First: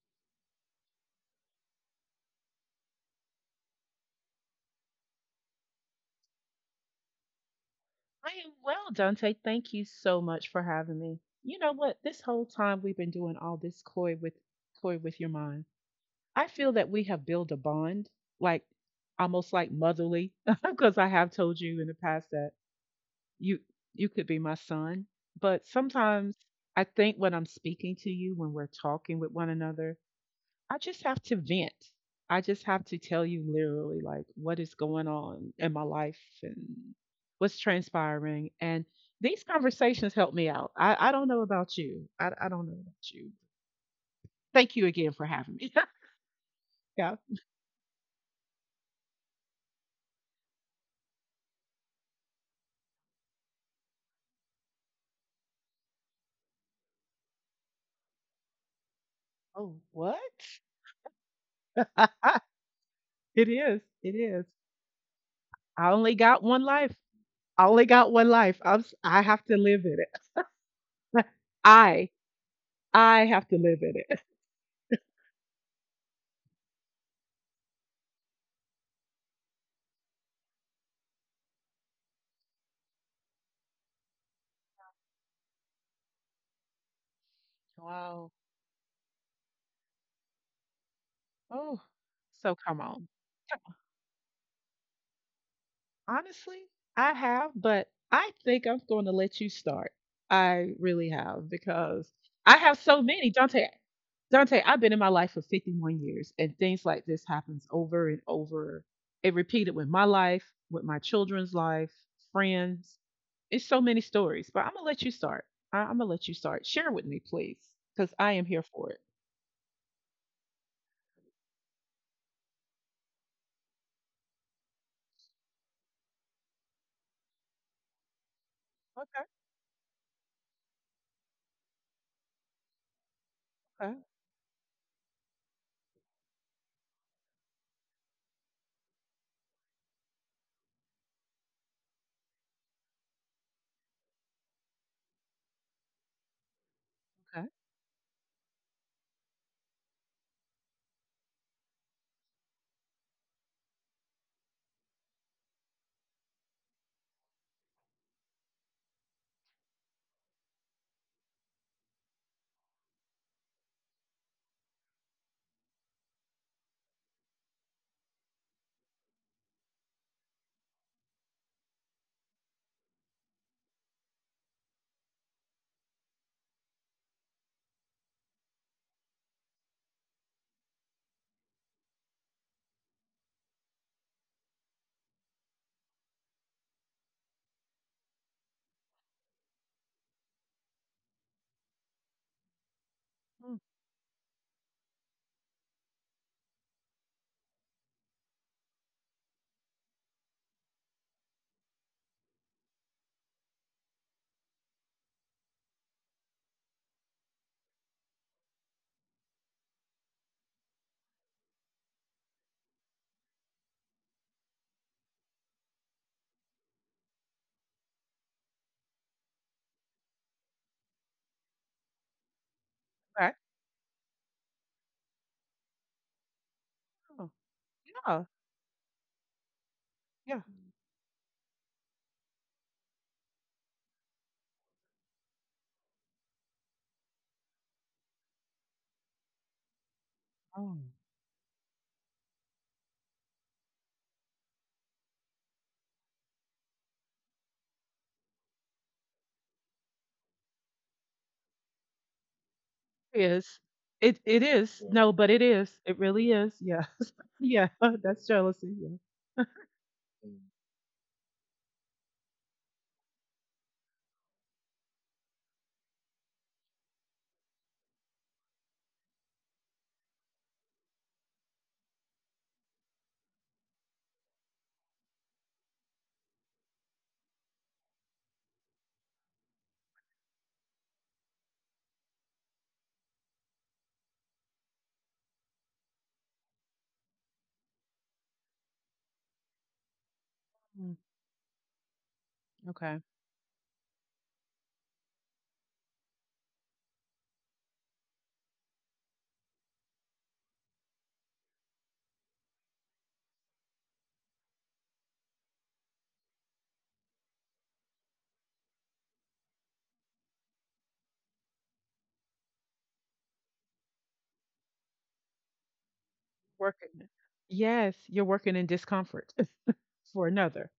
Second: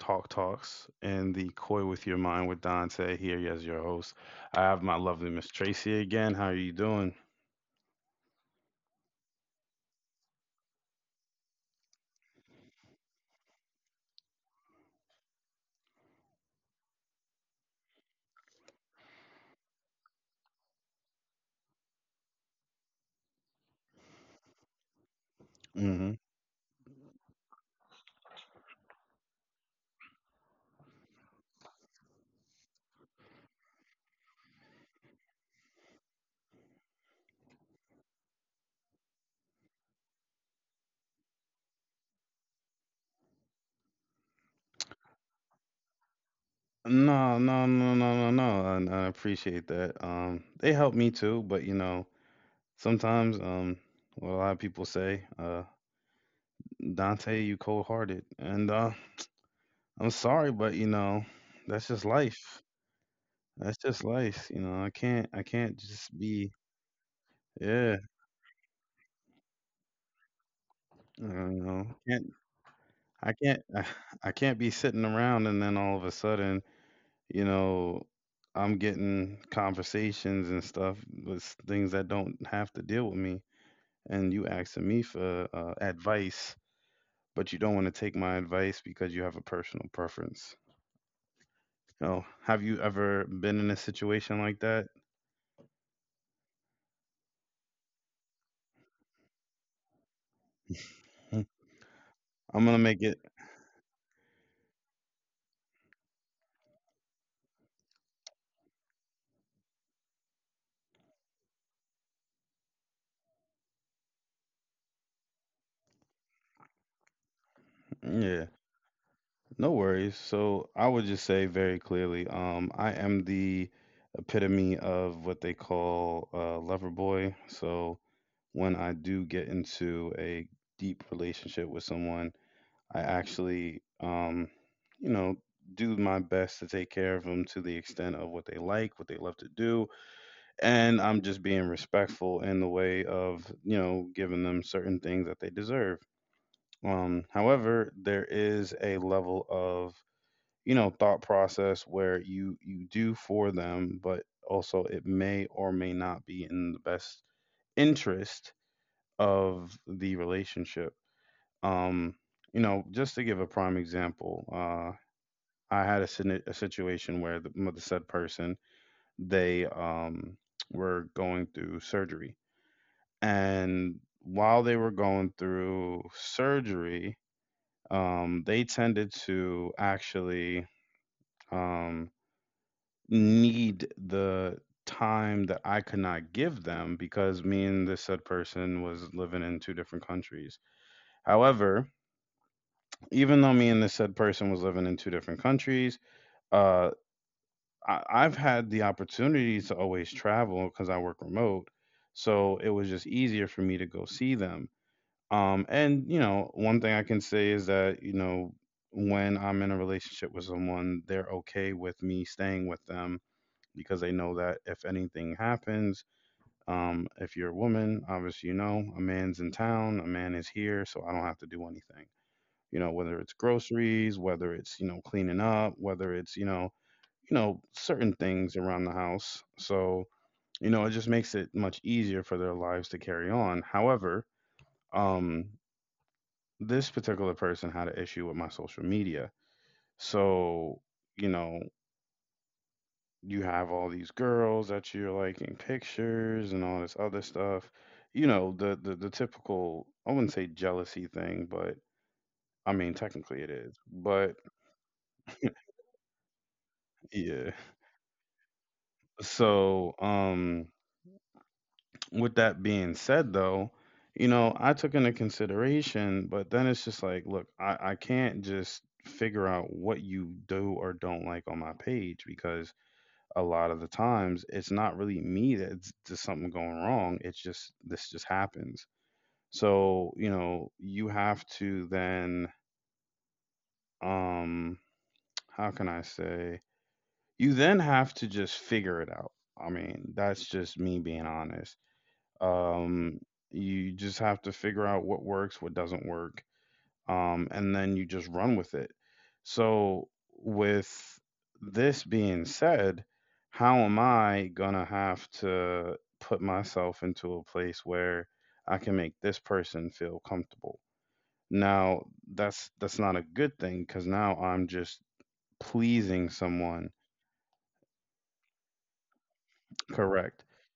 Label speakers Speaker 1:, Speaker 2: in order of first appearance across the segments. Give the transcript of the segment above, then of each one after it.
Speaker 1: talks and the Coy with Your Mind with Dante here as your host. I have my lovely Miss Tracy again. How are you doing?
Speaker 2: I am well, Dante. Thank you so much for having me. You know what? This whole time we've been doing all this coy with your mind. I feel that we have built a bond, like almost like motherly, because I have told you in the past that you you could be my son. But
Speaker 1: hmm
Speaker 2: sometimes I think when I'm speaking to you, when we're talking with one another, I just have to vent. I just have to tell you literally like what is going on in my life and what's transpiring. And these conversations help me out. I don't know about you. I don't know about you. Thank you again for having me. Yeah.
Speaker 1: No, no, no, no, no, no. And I appreciate that. They help me too, but you know, sometimes what a lot of people say, Dante, you cold-hearted, and
Speaker 2: Oh,
Speaker 1: I'm sorry,
Speaker 2: what?
Speaker 1: but you know, that's just life.
Speaker 2: It
Speaker 1: That's
Speaker 2: is.
Speaker 1: just
Speaker 2: It is.
Speaker 1: life. You know, I can't
Speaker 2: I only
Speaker 1: just
Speaker 2: got
Speaker 1: be.
Speaker 2: one life. I only
Speaker 1: Yeah,
Speaker 2: got one life. I have to live in it.
Speaker 1: I don't know.
Speaker 2: I
Speaker 1: I can't
Speaker 2: I
Speaker 1: I
Speaker 2: have to
Speaker 1: can't
Speaker 2: live in it.
Speaker 1: I can't be sitting around and then all of a sudden, you know, I'm getting conversations and stuff with things that don't have to deal with me and you asking me for advice, but you don't want to take
Speaker 2: Wow.
Speaker 1: my advice because you have a personal preference.
Speaker 2: Oh,
Speaker 1: You know,
Speaker 2: so
Speaker 1: have
Speaker 2: come
Speaker 1: you
Speaker 2: on.
Speaker 1: ever been in a situation like that?
Speaker 2: Honestly, I have, but I think I'm going to let you start. I really have because I have
Speaker 1: I'm gonna
Speaker 2: so
Speaker 1: make
Speaker 2: many.
Speaker 1: it.
Speaker 2: Dante, Dante, I've been in my life for 51 years and things like this happens over and over. It repeated with my life, with my children's life, friends. It's so many stories, but I'm going to let you start. I'm going to let you start. Share with me, please, because I am
Speaker 1: Yeah.
Speaker 2: here for it.
Speaker 1: No worries. So I would just say very clearly, I am the epitome of what they call a lover boy. So when I
Speaker 2: Okay,
Speaker 1: do get into a deep relationship with someone, I actually,
Speaker 2: okay,
Speaker 1: you know, do my best to take care of them to the extent of what they like, what they love to do, and I'm just being respectful in the way of, you know, giving them certain things that they deserve.
Speaker 2: okay.
Speaker 1: However, there is a level of you know thought process where you do for them, but also it may or may not be in the best interest of the relationship, um you know, just to give a prime example, I had a situation where the said person, they were going through surgery, and while they were going through surgery, they tended to actually um need the time that I could not give them because me and this said person was living in two different countries. However, even
Speaker 2: Mm,
Speaker 1: though me and this said person was living in two different countries, uh, I've had the opportunity to always travel because I work remote. So it was just easier for me to go see them. And, you know, one thing I can say is that, you know, when I'm in a relationship with someone, they're okay with me staying with them because they know that if anything happens, if you're a woman, obviously you know a man's in town, a man is here, so I don't have to do anything. You know, whether
Speaker 2: okay.
Speaker 1: it's groceries, whether it's you know cleaning up, whether it's you know,
Speaker 2: Oh,
Speaker 1: you know, certain
Speaker 2: yeah,
Speaker 1: things around the house. So
Speaker 2: yeah.
Speaker 1: you know it just makes it much easier for their lives to carry on. However, um, this particular person had an issue with my social media,
Speaker 2: Oh.
Speaker 1: so you know, you have all these girls that you're like in pictures and all this other stuff. You know, the typical, I wouldn't say jealousy thing, but I mean technically it
Speaker 2: is.
Speaker 1: is.
Speaker 2: It
Speaker 1: But
Speaker 2: it is. Yeah. No, but it is. It really is. Yes.
Speaker 1: yeah.
Speaker 2: Yeah. That's jealousy. Yeah.
Speaker 1: So, with that being said though, you know, I took into consideration, but then it's just like, look, I can't just figure out what you do or don't like on my page because a lot of the times it's not really me, that's just something going wrong. It's just this just happens. So, you know, you have to then um how can I say, you then have to just figure it out. I mean, that's just
Speaker 2: Mm,
Speaker 1: me being honest.
Speaker 2: okay.
Speaker 1: Um you just have to figure out what works, what doesn't work, and then you just run with it. So, with this being said, how am I gonna have to put myself into a place where I can make this person feel comfortable? Now, that's not a good thing because now I'm just pleasing
Speaker 2: Working.
Speaker 1: someone.
Speaker 2: it. Yes, you're working in discomfort for
Speaker 1: Correct.
Speaker 2: another.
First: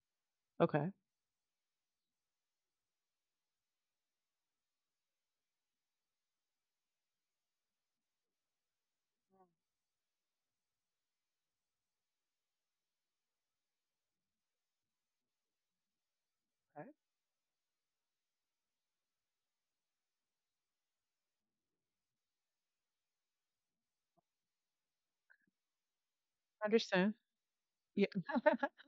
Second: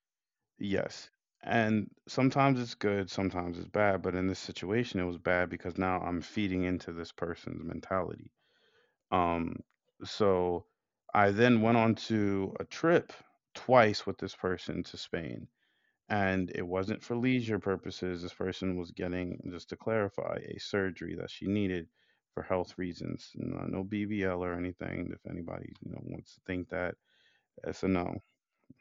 Speaker 2: Okay.
Speaker 1: Yes. And sometimes it's good, sometimes it's bad, but in this situation, it was bad because now I'm feeding into this person's mentality. Um, so I then went on to a trip twice with this person to Spain, and it
Speaker 2: Okay.
Speaker 1: wasn't for leisure purposes. This person was getting, just to clarify, a surgery that she needed for health reasons. No, no BBL or anything. If anybody you know wants to think that,
Speaker 2: Understand.
Speaker 1: that's a
Speaker 2: Yeah.
Speaker 1: no.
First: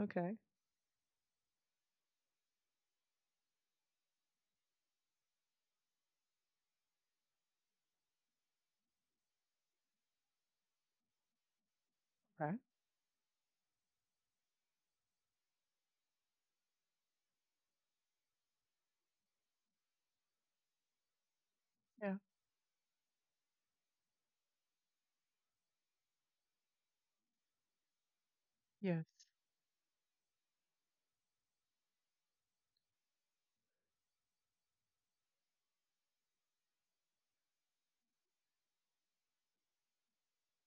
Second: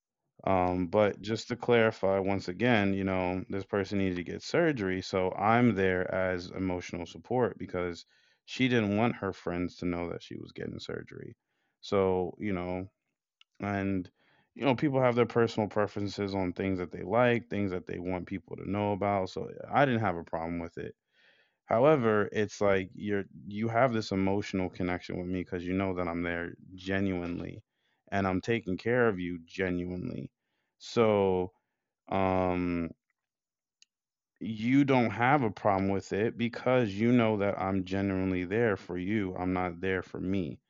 Speaker 2: okay.
Speaker 1: But just to clarify once again, you know, this person needed to get surgery, so I'm there as emotional support because she didn't want her friends to know that she was getting surgery. So, you
Speaker 2: Right.
Speaker 1: know, and you know, people have their personal preferences on things that they like, things that they want people to know about. So I didn't have a problem with it.
Speaker 2: Yeah.
Speaker 1: However, it's like you're, you have this emotional connection with me because you know that I'm there genuinely and I'm taking care of
Speaker 2: Yes.
Speaker 1: you genuinely. So, um you don't have a problem with it because you know that I'm genuinely there for you. I'm not there for me.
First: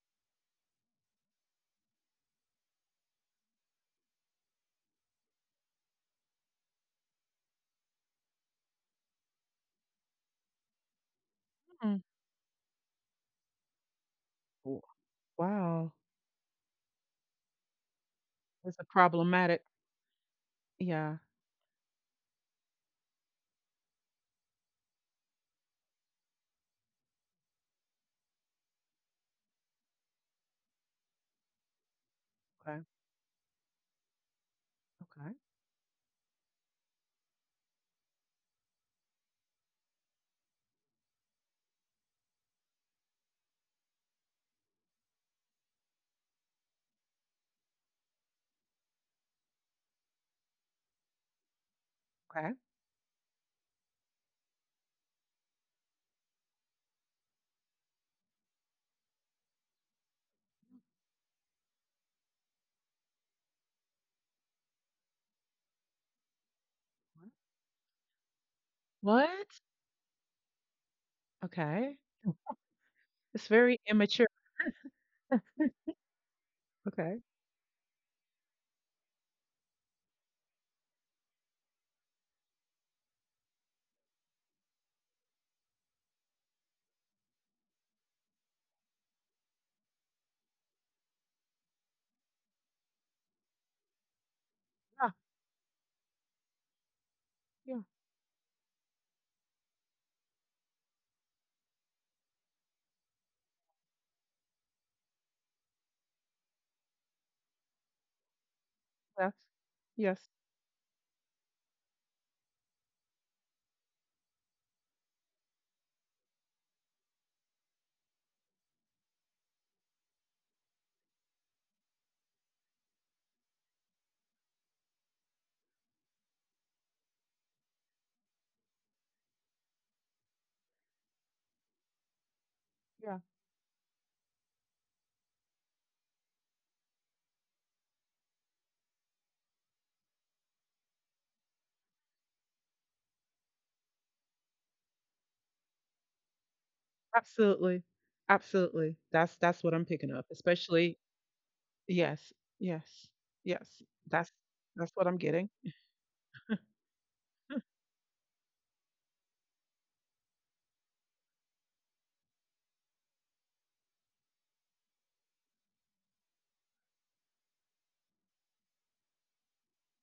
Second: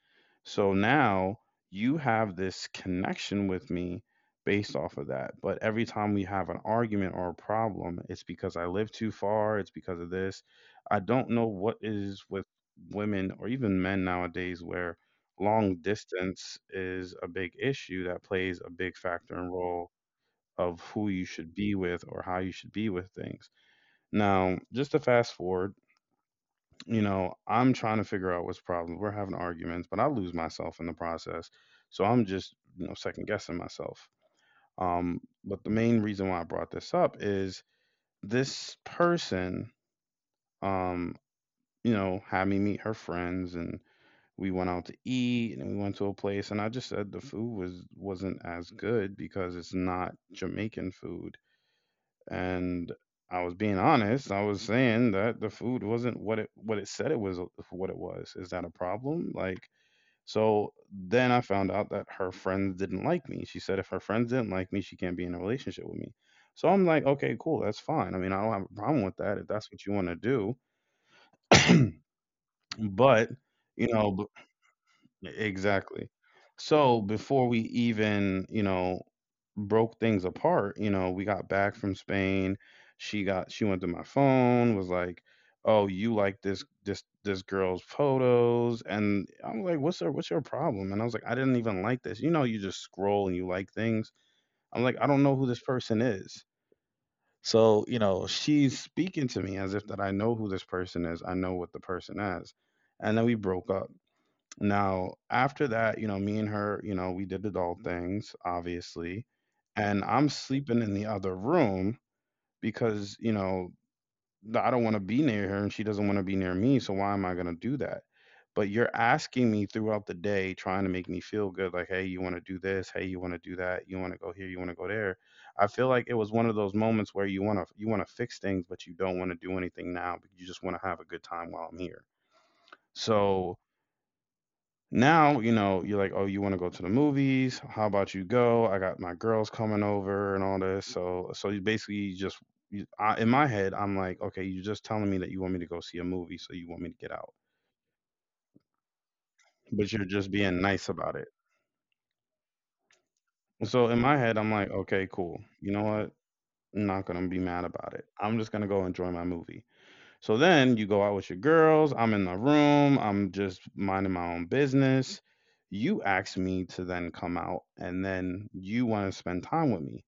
Speaker 1: So now you have this connection with me based off of that. But every time we have an argument or a problem, it's because I live too far, it's because of this. I don't know what
Speaker 2: Mm.
Speaker 1: is with women or even men nowadays
Speaker 2: W-
Speaker 1: where long
Speaker 2: Wow.
Speaker 1: distance is a big issue that plays a
Speaker 2: That's a
Speaker 1: big factor and
Speaker 2: problematic.
Speaker 1: role of who
Speaker 2: Yeah.
Speaker 1: you should be with or how you should be with things. Now, just to fast forward, you know, I'm trying to figure out what's the problem. We're having arguments, but I lose myself in the process. So I'm just, you
Speaker 2: Okay.
Speaker 1: know, second guessing myself.
Speaker 2: Okay.
Speaker 1: But the main reason why I brought this up is this person, um, you know, had me meet her friends, and we went out to eat and we went to a place, and I just said the food wasn't as good because it's not Jamaican food,
Speaker 2: Okay.
Speaker 1: and I was being honest. I was saying that the food wasn't what it said it was, what it was. Is that a problem? Like, so then I found out that her friends didn't like me. She said if her friends didn't like me, she can't be in a relationship with me. So I'm like, okay, cool, that's fine. I mean, I don't have a problem with that if
Speaker 2: What?
Speaker 1: that's what you want to do.
Speaker 2: Okay.
Speaker 1: But,
Speaker 2: It's very
Speaker 1: you know,
Speaker 2: immature.
Speaker 1: exactly. So
Speaker 2: Okay.
Speaker 1: before we even, you know, broke things apart, you know, we got back from Spain. She went to my phone, was like, "Oh, you like this girl's photos?" And I'm like, What's your problem?" And I was like, "I didn't even like this." You know, you just scroll and you like things. I'm like, "I
Speaker 2: Yeah.
Speaker 1: don't know who this person is."
Speaker 2: Yeah.
Speaker 1: So, you know, she's speaking to me as if that I know who this person is. I know what the person is. And then we broke up. Now, after that, you know, me and her, you know, we did adult things, obviously. And
Speaker 2: Yeah.
Speaker 1: I'm sleeping in the other room because, you know, I don't want to be near her and she doesn't want to be near me. So why am I going to do that? But you're asking me throughout the day, trying to make me feel good, like, hey, you want to do this? Hey, you want to do that? You want to go here? You want to go there? I feel like it was one of those moments where you want to fix things, but you don't want to do anything now, but you just want to have a good time while I'm here.
Speaker 2: Yes.
Speaker 1: So now, you know, you're like, "Oh, you wanna go to the movies? How about you go? I got my girls coming over and all this." So you basically, you just you, I, in my head, I'm like, "Okay, you're just telling me that you want me to go see a movie, so you want me to get out,
Speaker 2: Absolutely. Absolutely. That's what I'm
Speaker 1: but you're
Speaker 2: picking
Speaker 1: just
Speaker 2: up,
Speaker 1: being nice
Speaker 2: especially
Speaker 1: about it."
Speaker 2: yes, yes, yes.
Speaker 1: So in my head,
Speaker 2: That's
Speaker 1: I'm like,
Speaker 2: that's
Speaker 1: "Okay,
Speaker 2: what I'm
Speaker 1: cool.
Speaker 2: getting.
Speaker 1: You know what? I'm not gonna be
Speaker 2: Huh.
Speaker 1: mad about it. I'm just gonna go enjoy my movie." So then you go out with your girls. I'm in the room. I'm just minding my own business. You ask me to then come out and then you want to spend time with me.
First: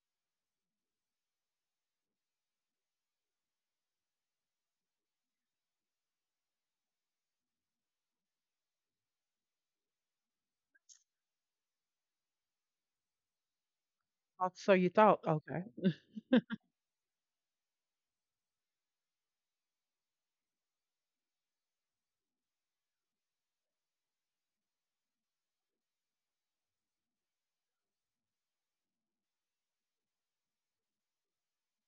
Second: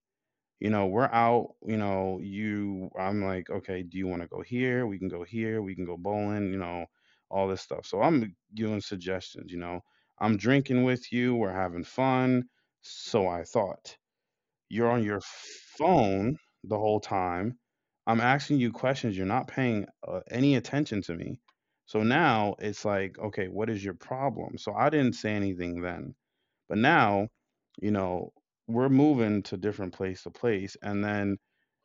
Speaker 1: You know, we're out, you know, you I'm like, okay, do you want to go here? We can go here. We can go bowling, you know, all this stuff. So I'm giving suggestions, you know. I'm drinking with you. We're having fun. So I thought.
Speaker 2: Oh, so you
Speaker 1: You're on
Speaker 2: thought,
Speaker 1: your
Speaker 2: okay,
Speaker 1: phone the whole time. I'm asking you questions. You're not paying any attention to me. So now it's like, okay, what is your problem? So I didn't say anything then. But now, you know, we're moving to different place to place. And then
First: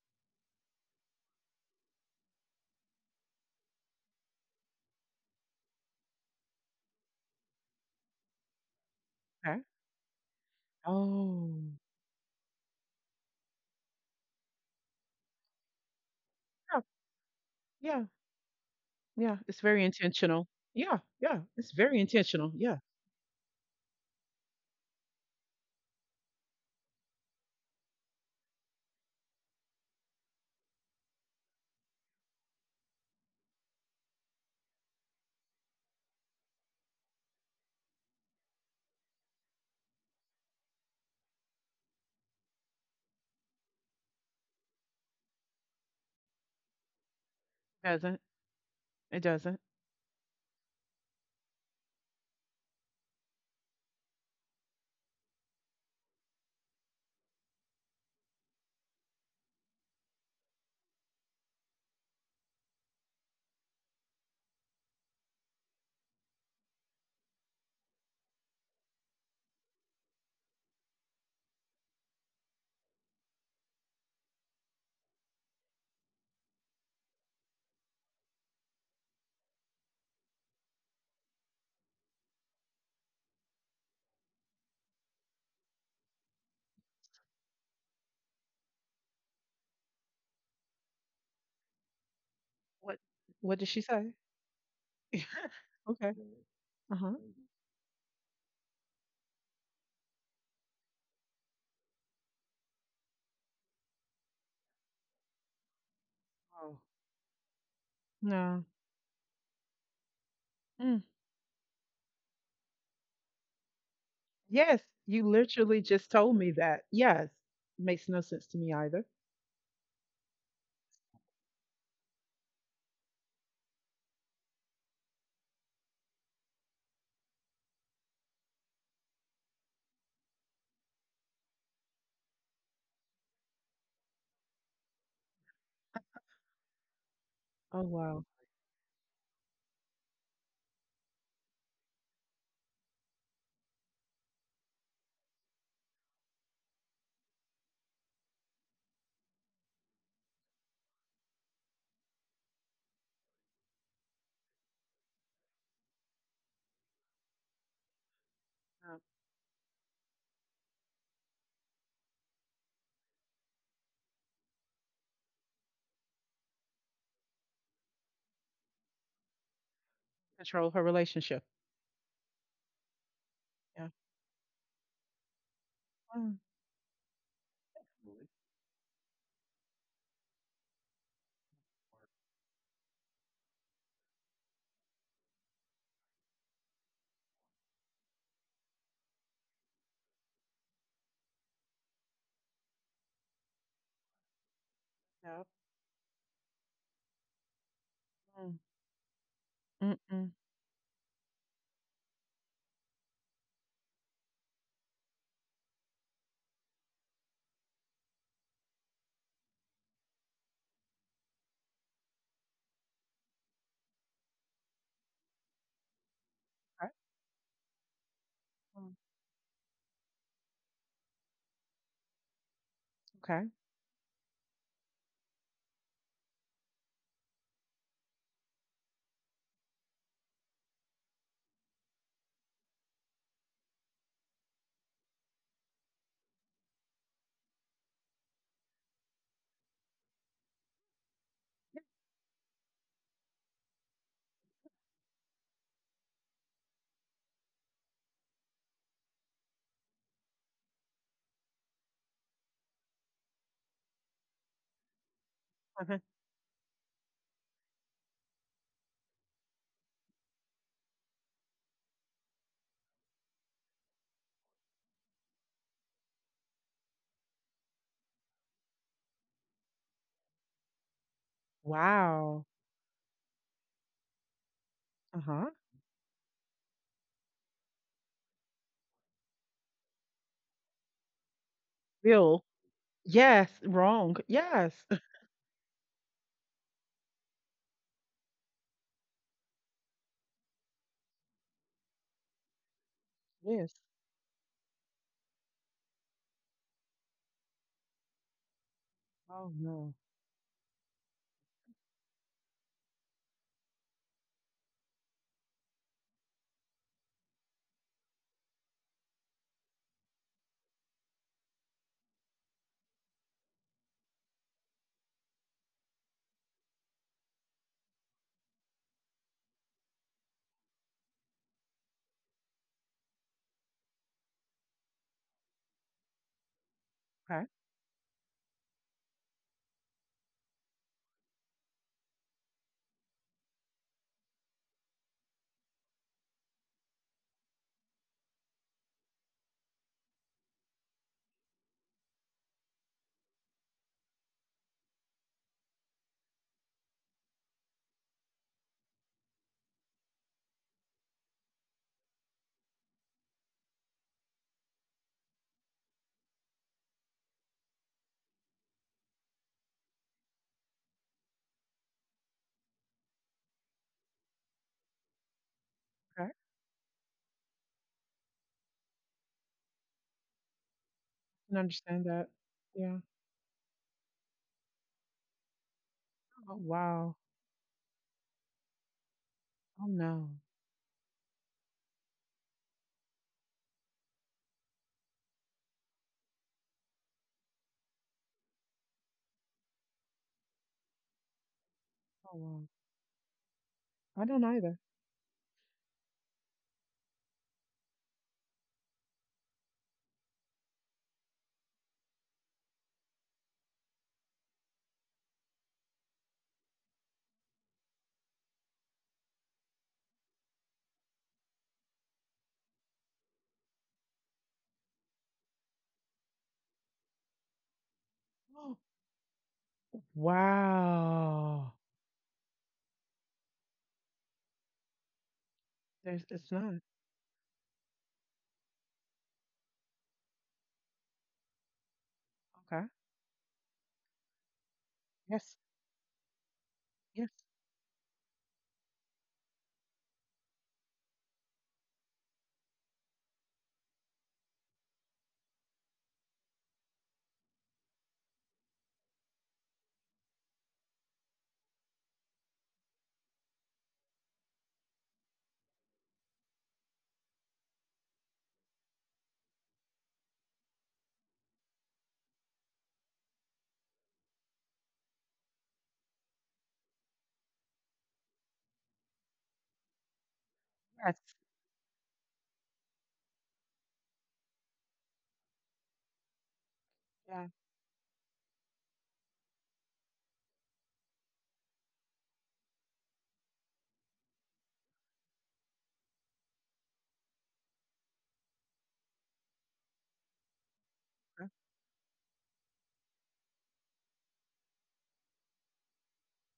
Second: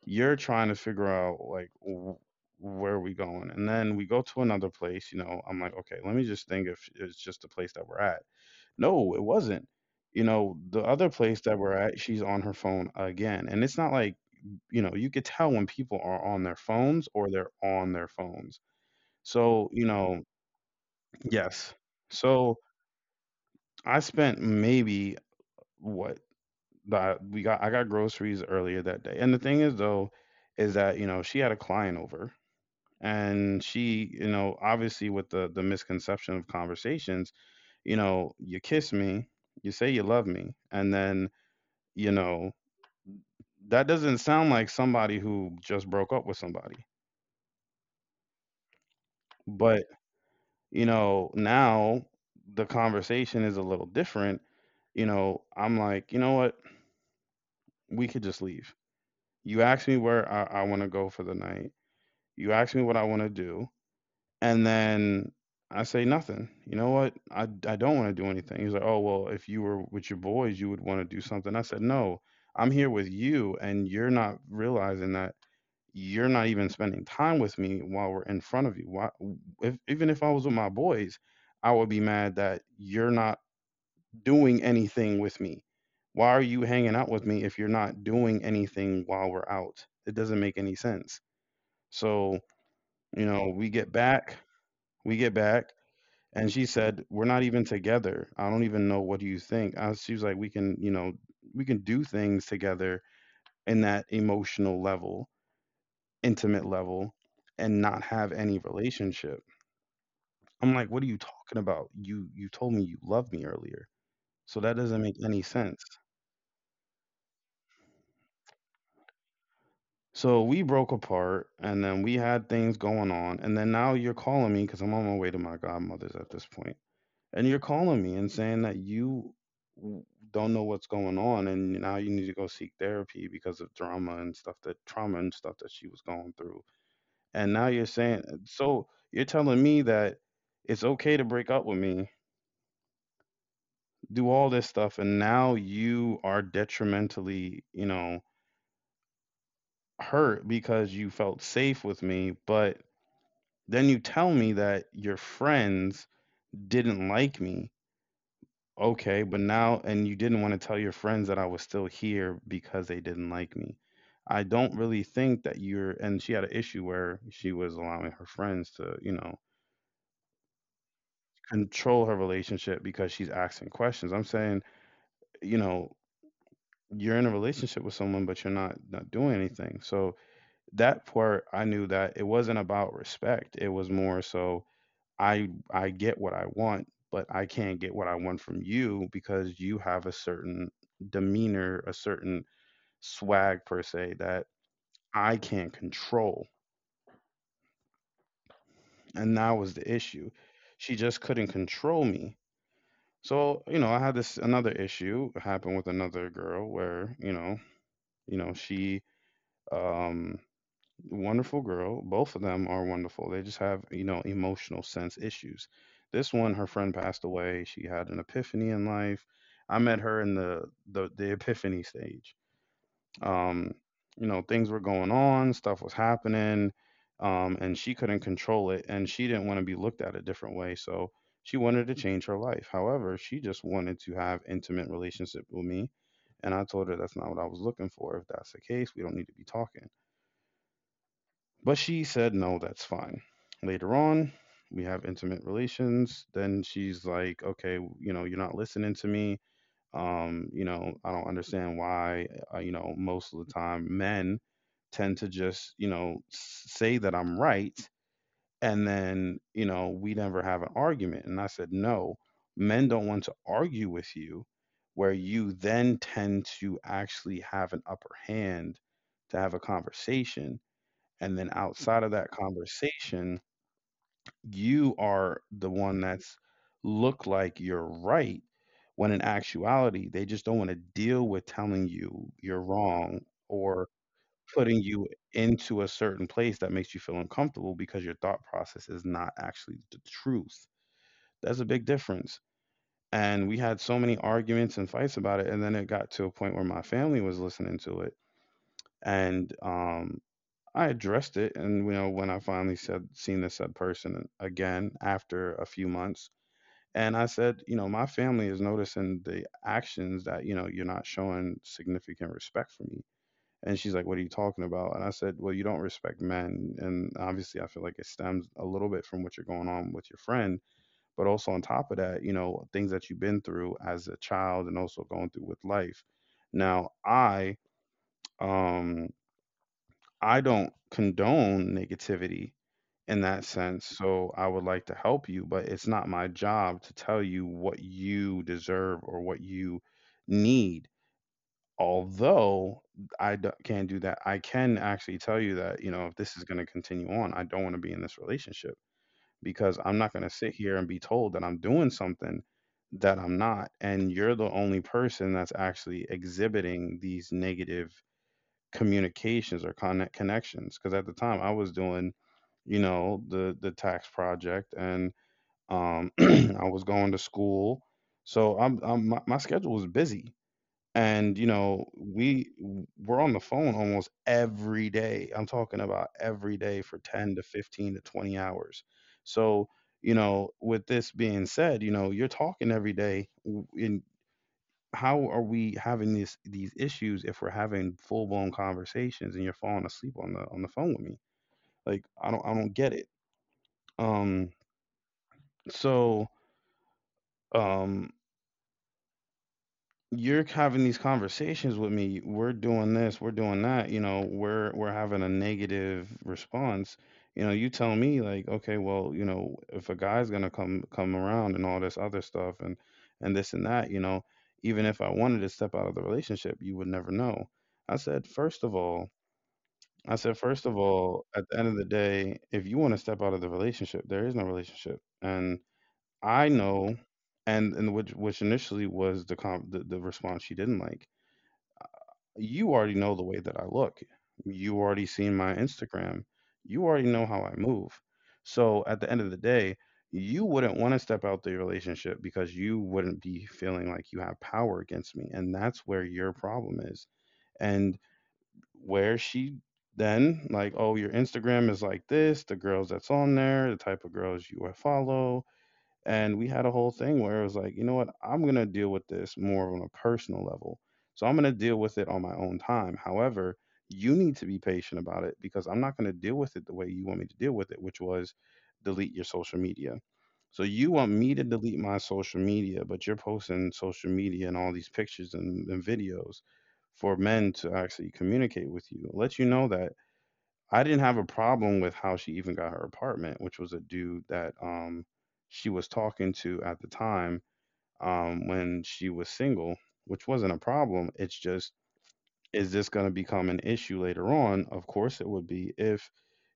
Speaker 1: you're trying to figure out, like, where are we going? And then we go to another place. You know, I'm like, okay, let me just think if it's just the place that we're at. No, it
Speaker 2: okay.
Speaker 1: wasn't. You know, the other place
Speaker 2: Oh,
Speaker 1: that we're at, she's on her phone again. And it's not like, you know, you could tell when people are on their
Speaker 2: yeah,
Speaker 1: phones or they're on
Speaker 2: yeah,
Speaker 1: their phones.
Speaker 2: yeah. It's
Speaker 1: So,
Speaker 2: very
Speaker 1: you know,
Speaker 2: intentional. Yeah, yeah. It's
Speaker 1: yes.
Speaker 2: very intentional.
Speaker 1: So
Speaker 2: Yeah.
Speaker 1: I spent maybe what that we got, I got groceries earlier that day. And the thing is, though, is that, you know, she had a client over. And she, you know, obviously with the misconception of conversations, you know, you kiss me, you say you love me, and then, you know, that doesn't sound like somebody who just broke up with somebody.
Speaker 2: Doesn't it doesn't.
Speaker 1: But, you know, now the conversation is a little different. You know, I'm like, you know what? We could just leave. You asked me where I want to go for the night. You asked me what I want to do. And then I say nothing. You know what? I don't want to do anything. He's like, oh, well, if you were with your boys, you would want to do something. I said, no, I'm here with you. And you're not realizing that you're not even spending time with me while we're in front of you. Why, if, even if I was with my boys, I would be mad that you're not doing anything with me. Why are you hanging out with me if you're not doing anything while we're out? It doesn't make any sense. So,
Speaker 2: What
Speaker 1: you
Speaker 2: what
Speaker 1: know,
Speaker 2: did she say?
Speaker 1: we get back.
Speaker 2: Okay.
Speaker 1: And she said,
Speaker 2: Uh-huh.
Speaker 1: "We're not even together. I don't even know what do you think." I, she was like, "We can, you know, we can do things together in that emotional level, intimate
Speaker 2: Oh.
Speaker 1: level, and not have any
Speaker 2: No.
Speaker 1: relationship." I'm like,
Speaker 2: Mm.
Speaker 1: "What are you talking about? You told me you loved me earlier, so that
Speaker 2: Yes,
Speaker 1: doesn't make
Speaker 2: you
Speaker 1: any
Speaker 2: literally
Speaker 1: sense."
Speaker 2: just told me that. Yes. Makes no sense to me either.
Speaker 1: So we broke apart, and then we had things going on, and then now you're calling me because 'cause I'm on my way to my godmother's at this point, and you're calling me and saying that you w- don't know what's going on, and now you need to go seek therapy because of drama and stuff that trauma and stuff that she was going through. And now
Speaker 2: Oh
Speaker 1: you're
Speaker 2: wow.
Speaker 1: saying, so you're telling me that it's okay to break up with me, do all this stuff, and now you are detrimentally, you know, hurt because you felt safe with me, but then you tell me that your friends didn't like me.
Speaker 2: Yeah.
Speaker 1: Okay, but now, and you didn't want to tell your friends that I was still here because they didn't like me. I don't really think that you're, and she had an issue where she was allowing her friends to, you know,
Speaker 2: Control her relationship.
Speaker 1: control her relationship because she's asking
Speaker 2: Yeah.
Speaker 1: questions. I'm saying, you know,
Speaker 2: Mm.
Speaker 1: you're in a relationship with someone, but you're not doing anything. So that part, I knew that it wasn't about respect. It was more so I get what I want, but I can't get what I want from you because you have a certain demeanor, a certain swag per se that
Speaker 2: Yeah.
Speaker 1: I can't control.
Speaker 2: Mm.
Speaker 1: And that was the
Speaker 2: Mm-mm.
Speaker 1: issue. She just couldn't control me. So, you know, I had this another issue happen with another girl where, you know, she um wonderful girl. Both of them are wonderful. They just have, you know, emotional sense issues. This one, her
Speaker 2: Okay.
Speaker 1: friend passed away. She had an epiphany in
Speaker 2: Mm.
Speaker 1: life. I met her in the epiphany stage,
Speaker 2: Okay.
Speaker 1: um, you know, things were going on, stuff was happening, and she couldn't control it, and she didn't want to be looked at a different way, so she wanted to change her life. However, she just wanted to have intimate relationship with me, and I told her that's not what I was looking for. If that's the case, we don't need to be talking. But she said no, that's fine. Later on, we have intimate relations. Then she's like, okay, you know, you're not listening to me, you know, I don't understand why, you know, most of the time men tend to just, you
Speaker 2: Uh-huh.
Speaker 1: know, say that I'm right. And then, you know, we never have an argument. And I said, no, men don't want to argue with you, where you then tend to actually have an upper hand to have a conversation. And then outside of that
Speaker 2: Wow.
Speaker 1: conversation, you are
Speaker 2: Uh-huh.
Speaker 1: the one that's look like you're right when in actuality they just don't want to deal with telling you
Speaker 2: Bill.
Speaker 1: you're wrong
Speaker 2: Yes,
Speaker 1: or
Speaker 2: wrong. Yes.
Speaker 1: putting you into a certain place that makes you feel uncomfortable because your thought process is not actually the truth. That's a big difference. And we
Speaker 2: Yes.
Speaker 1: had so many arguments and fights about it. And then it got to a point where my family was listening to it.
Speaker 2: Oh
Speaker 1: And
Speaker 2: no.
Speaker 1: I addressed it. And, you know, when I finally said, seen this said person again after a few months, and I said, you know, my family is noticing the actions that, you know, you're not showing significant respect for me. And she's like, what are you talking about? And I said, well, you don't respect men. And obviously, I feel like it stems a little bit from what you're going on with your friend. But also, on top of that, you know, things that you've been through as a child and also going through with life. Now,
Speaker 2: Okay.
Speaker 1: um, I don't condone negativity in that sense. So I would like to help you, but it's not my job to tell you what you deserve or what you need. Although can't do that, I can actually tell you that, you know, if this is going to continue on, I don't want to be in this relationship because I'm not going to sit here and be told that I'm doing something that I'm not. And you're the only person that's actually exhibiting these negative communications or connections because at the time I was doing, you know, the tax project and
Speaker 2: Okay.
Speaker 1: I was going to school. So my schedule was busy. And you
Speaker 2: Can
Speaker 1: know
Speaker 2: understand that.
Speaker 1: we
Speaker 2: Yeah.
Speaker 1: we're on the phone almost every day. I'm talking about every
Speaker 2: Oh
Speaker 1: day for
Speaker 2: wow.
Speaker 1: 10 to 15 to 20 hours. So,
Speaker 2: Oh
Speaker 1: you
Speaker 2: no.
Speaker 1: know, with this being said, you know, you're talking every day, and how are we having these issues if we're having full blown conversations and you're falling asleep on the phone with me? Like I
Speaker 2: Oh
Speaker 1: don't I
Speaker 2: wow.
Speaker 1: don't get it.
Speaker 2: I don't
Speaker 1: Um,
Speaker 2: either.
Speaker 1: so, um, you're having these conversations with me. We're doing this, we're doing that, you know, we're having a negative response. You know, you tell me like, okay, well, you know, if a guy's gonna come around and all this other stuff, and this and that, you know, even if I wanted to step out of the relationship, you would never know. I said, first of all, I said, first of all, at the end
Speaker 2: Wow.
Speaker 1: of the day, if you want to step out of the relationship, there is no relationship. And
Speaker 2: There's
Speaker 1: I
Speaker 2: it's none.
Speaker 1: know, and which initially was the response she didn't like. You
Speaker 2: Okay.
Speaker 1: already know the way that I look. You already seen my
Speaker 2: Yes.
Speaker 1: Instagram. You already know
Speaker 2: Yes.
Speaker 1: how I move. So at the end of the day, you wouldn't want to step out the relationship because you wouldn't be feeling like you have power against me. And that's where your problem is. And where she then like, oh, your Instagram is like this, the girls that's on there, the type of girls you would follow, and we had a whole thing where it was like, you know what, I'm going to deal with this more on a personal level. So I'm going to deal with it on my own time. However, you need to be patient about it because I'm not going to deal with it the way you want me to deal with it, which was delete your social media. So you want
Speaker 2: Yes.
Speaker 1: me to delete my social media, but you're posting social media and all these pictures and videos for
Speaker 2: Yeah.
Speaker 1: men to actually communicate with you. Let you know that I didn't have a problem with how she even got her apartment, which was a dude that she was talking to at the time when she was single, which wasn't a problem. It's just is this going to become an issue later on? Of course it would be if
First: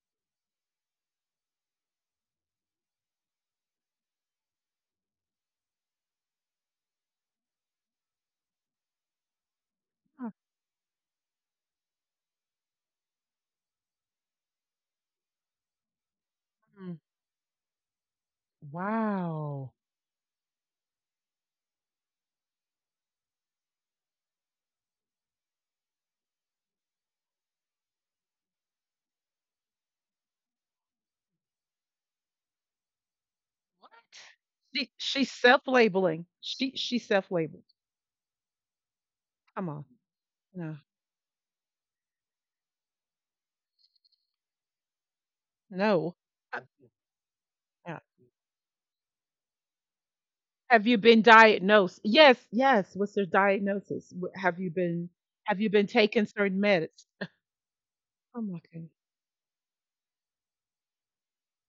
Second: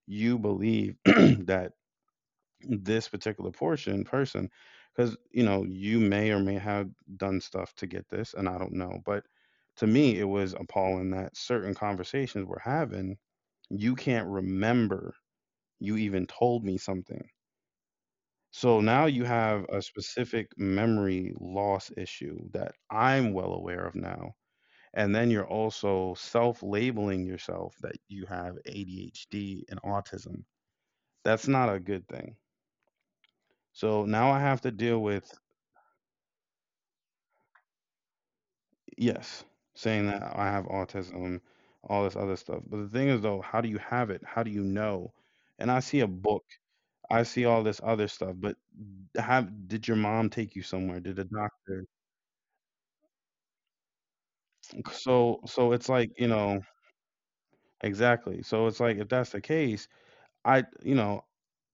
Speaker 1: you believe that this particular portion person cuz you know, you may or may have done stuff to get this and I don't know, but to me it was appalling that certain conversations we're having you can't remember, you even told me
Speaker 2: Mhm.
Speaker 1: something. So now you have
Speaker 2: Wow.
Speaker 1: a specific memory loss issue that I'm well aware of now. And then you're also self labeling yourself that you have ADHD and autism. That's not a good thing.
Speaker 2: What?
Speaker 1: So now I have to
Speaker 2: She
Speaker 1: deal
Speaker 2: she's
Speaker 1: with,
Speaker 2: self-labeling. She self-labeled.
Speaker 1: yes,
Speaker 2: Come on.
Speaker 1: saying that I have
Speaker 2: No.
Speaker 1: autism, all this other stuff. But the thing is, though, how do you have it? How do you know? And I see a
Speaker 2: No.
Speaker 1: book,
Speaker 2: Uh,
Speaker 1: I see all this
Speaker 2: yeah.
Speaker 1: other stuff, but have did your mom take you
Speaker 2: Have you
Speaker 1: somewhere? Did
Speaker 2: been
Speaker 1: a doctor?
Speaker 2: diagnosed? Yes, yes. What's their diagnosis?
Speaker 1: So
Speaker 2: Have
Speaker 1: so
Speaker 2: you
Speaker 1: it's
Speaker 2: been
Speaker 1: like, you
Speaker 2: taking
Speaker 1: know,
Speaker 2: certain meds?
Speaker 1: exactly.
Speaker 2: Oh my
Speaker 1: So it's
Speaker 2: goodness.
Speaker 1: like, if that's the case, I,